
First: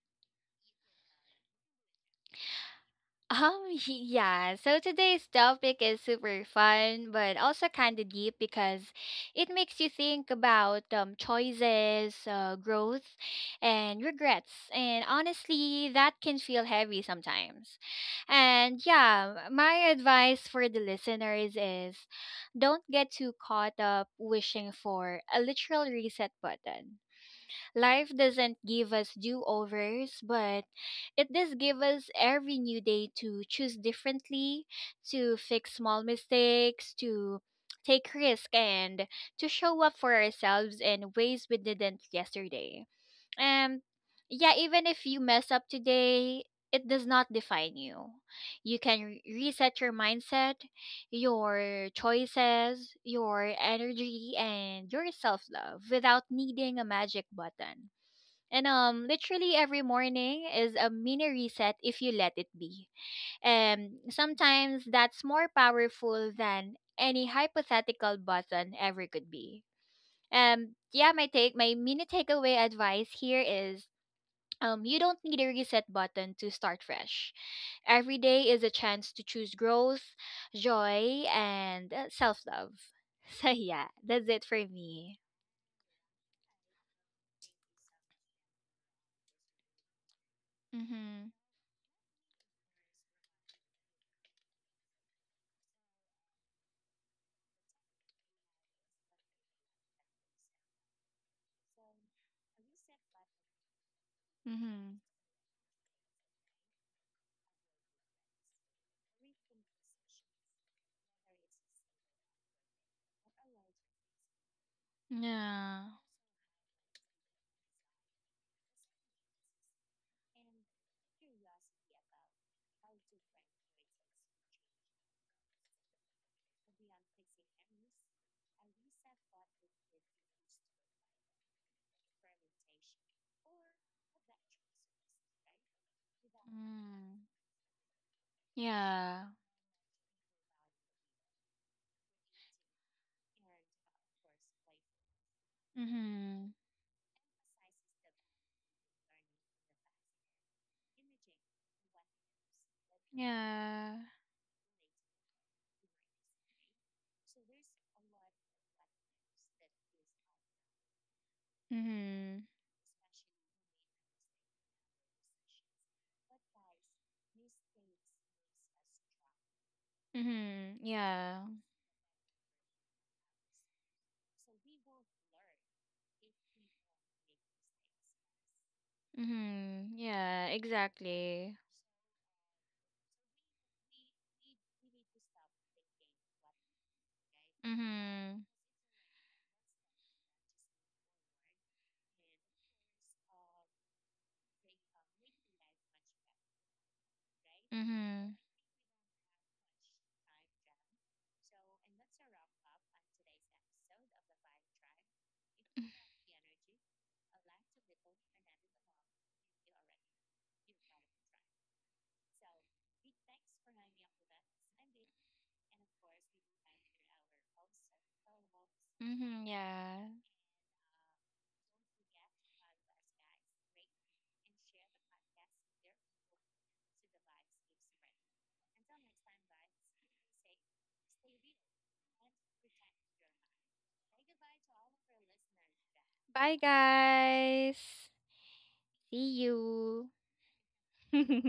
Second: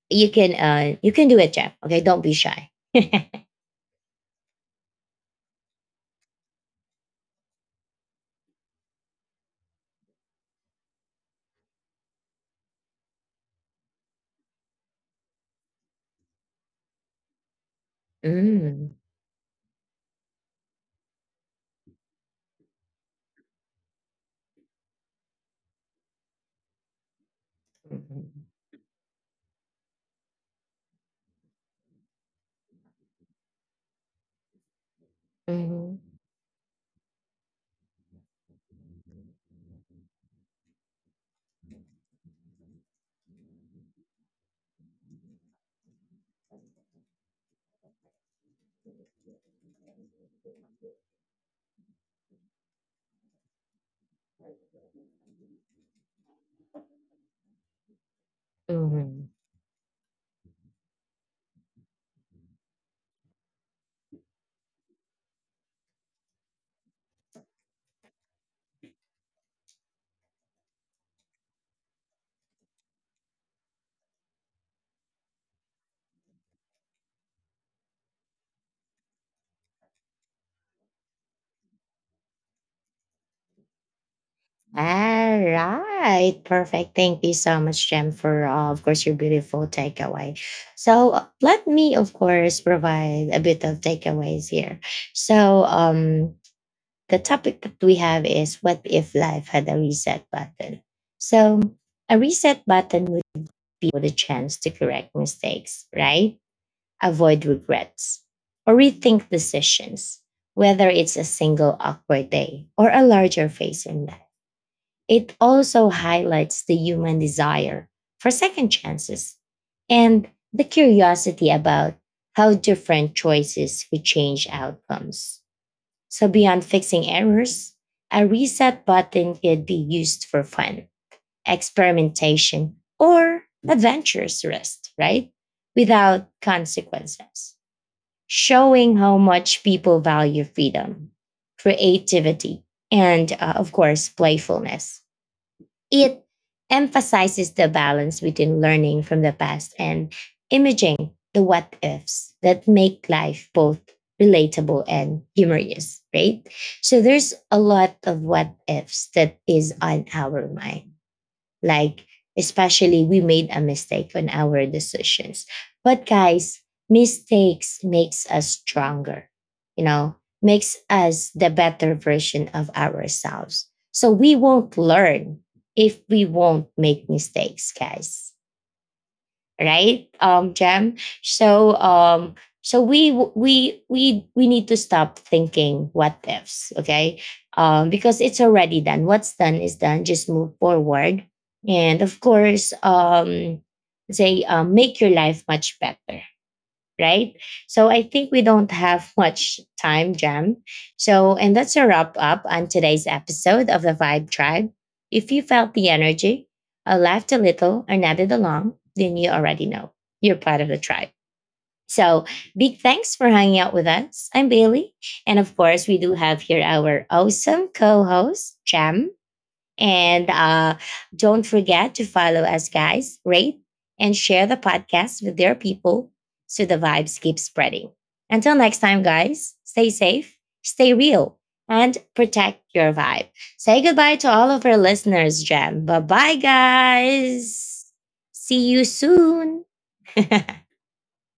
Speaker 1: you can do it, Jam. Okay, don't be shy.
Speaker 2: Um, yeah. So today's topic is super fun, but also kind of deep because it makes you think about choices, growth, and regrets. And honestly, that can feel heavy sometimes. And
Speaker 1: Mm.
Speaker 2: yeah, my advice for the listeners is, don't get too caught up wishing for a literal reset button. Life
Speaker 1: Mhm,
Speaker 2: doesn't give us do overs, but it does give us every new day to choose differently, to fix
Speaker 1: mhm,
Speaker 2: small mistakes, to take risk, and to show up for ourselves in ways we didn't yesterday. And yeah, even if you mess up today, it does not define you. You can reset your mindset, your choices, your energy, and your self love without needing a magic button. And
Speaker 1: mhm.
Speaker 2: literally every morning is a mini reset if you let it be. And sometimes that's more powerful than any hypothetical button ever could be. Yeah, my mini takeaway advice here is, you don't need a reset button to start fresh. Every day is a chance to choose growth, joy, and self love. So yeah, that's it for
Speaker 1: All
Speaker 2: me.
Speaker 1: right, perfect. Thank you so much, Jem, for of course your beautiful takeaway. So
Speaker 2: Mm-hmm.
Speaker 1: let me, of course, provide a bit of takeaways here. So the topic that we have is, what if life had a reset button? So a reset button would be the chance to
Speaker 2: Mm-hmm.
Speaker 1: correct mistakes, right? Avoid regrets, or rethink decisions, whether it's a single awkward day or a larger phase in life. It
Speaker 2: Yeah.
Speaker 1: also highlights the human desire for second chances and the curiosity about how different choices could change outcomes. So, beyond fixing errors, a reset button could be used for fun, experimentation, or adventurous rest, right? Without consequences, showing how
Speaker 2: Yeah.
Speaker 1: much people value freedom, creativity, and of course, playfulness. It
Speaker 2: Mhm.
Speaker 1: emphasizes the balance between learning from the past and imaging the what ifs that make life both relatable and humorous, right? So there's a lot of what ifs that is on our mind, like,
Speaker 2: Mhm.
Speaker 1: especially we made a mistake on our decisions. But guys, mistakes makes us stronger, you know,
Speaker 2: Mhm.
Speaker 1: makes us
Speaker 2: Yeah.
Speaker 1: the better version of ourselves. So we won't learn if we won't make mistakes, guys,
Speaker 2: Mhm.
Speaker 1: right?
Speaker 2: Yeah,
Speaker 1: Jem,
Speaker 2: exactly.
Speaker 1: so so we need to stop thinking what ifs, okay? Because it's
Speaker 2: Mhm.
Speaker 1: already done. What's done is done, just move forward. And of course, say make your life much better, right? So I think
Speaker 2: Mhm.
Speaker 1: we don't have much time, Jam. So, and that's a wrap up on today's episode of the Vibe Tribe. If you felt the energy, or laughed a little, or nodded along, then you already know you're part of the tribe. So, big thanks for hanging out with us. I'm Bailey. And of course, we do have here our awesome co host, Jam.
Speaker 2: Mhm.
Speaker 1: And don't forget to follow us, guys, rate and share the podcast with their people so the vibes keep spreading. Until next time, guys, stay safe, stay real, and protect your vibe. Say goodbye to all of our listeners, Jam. Bye bye,
Speaker 2: Bye guys.
Speaker 1: guys. See you
Speaker 2: See
Speaker 1: soon.
Speaker 2: you.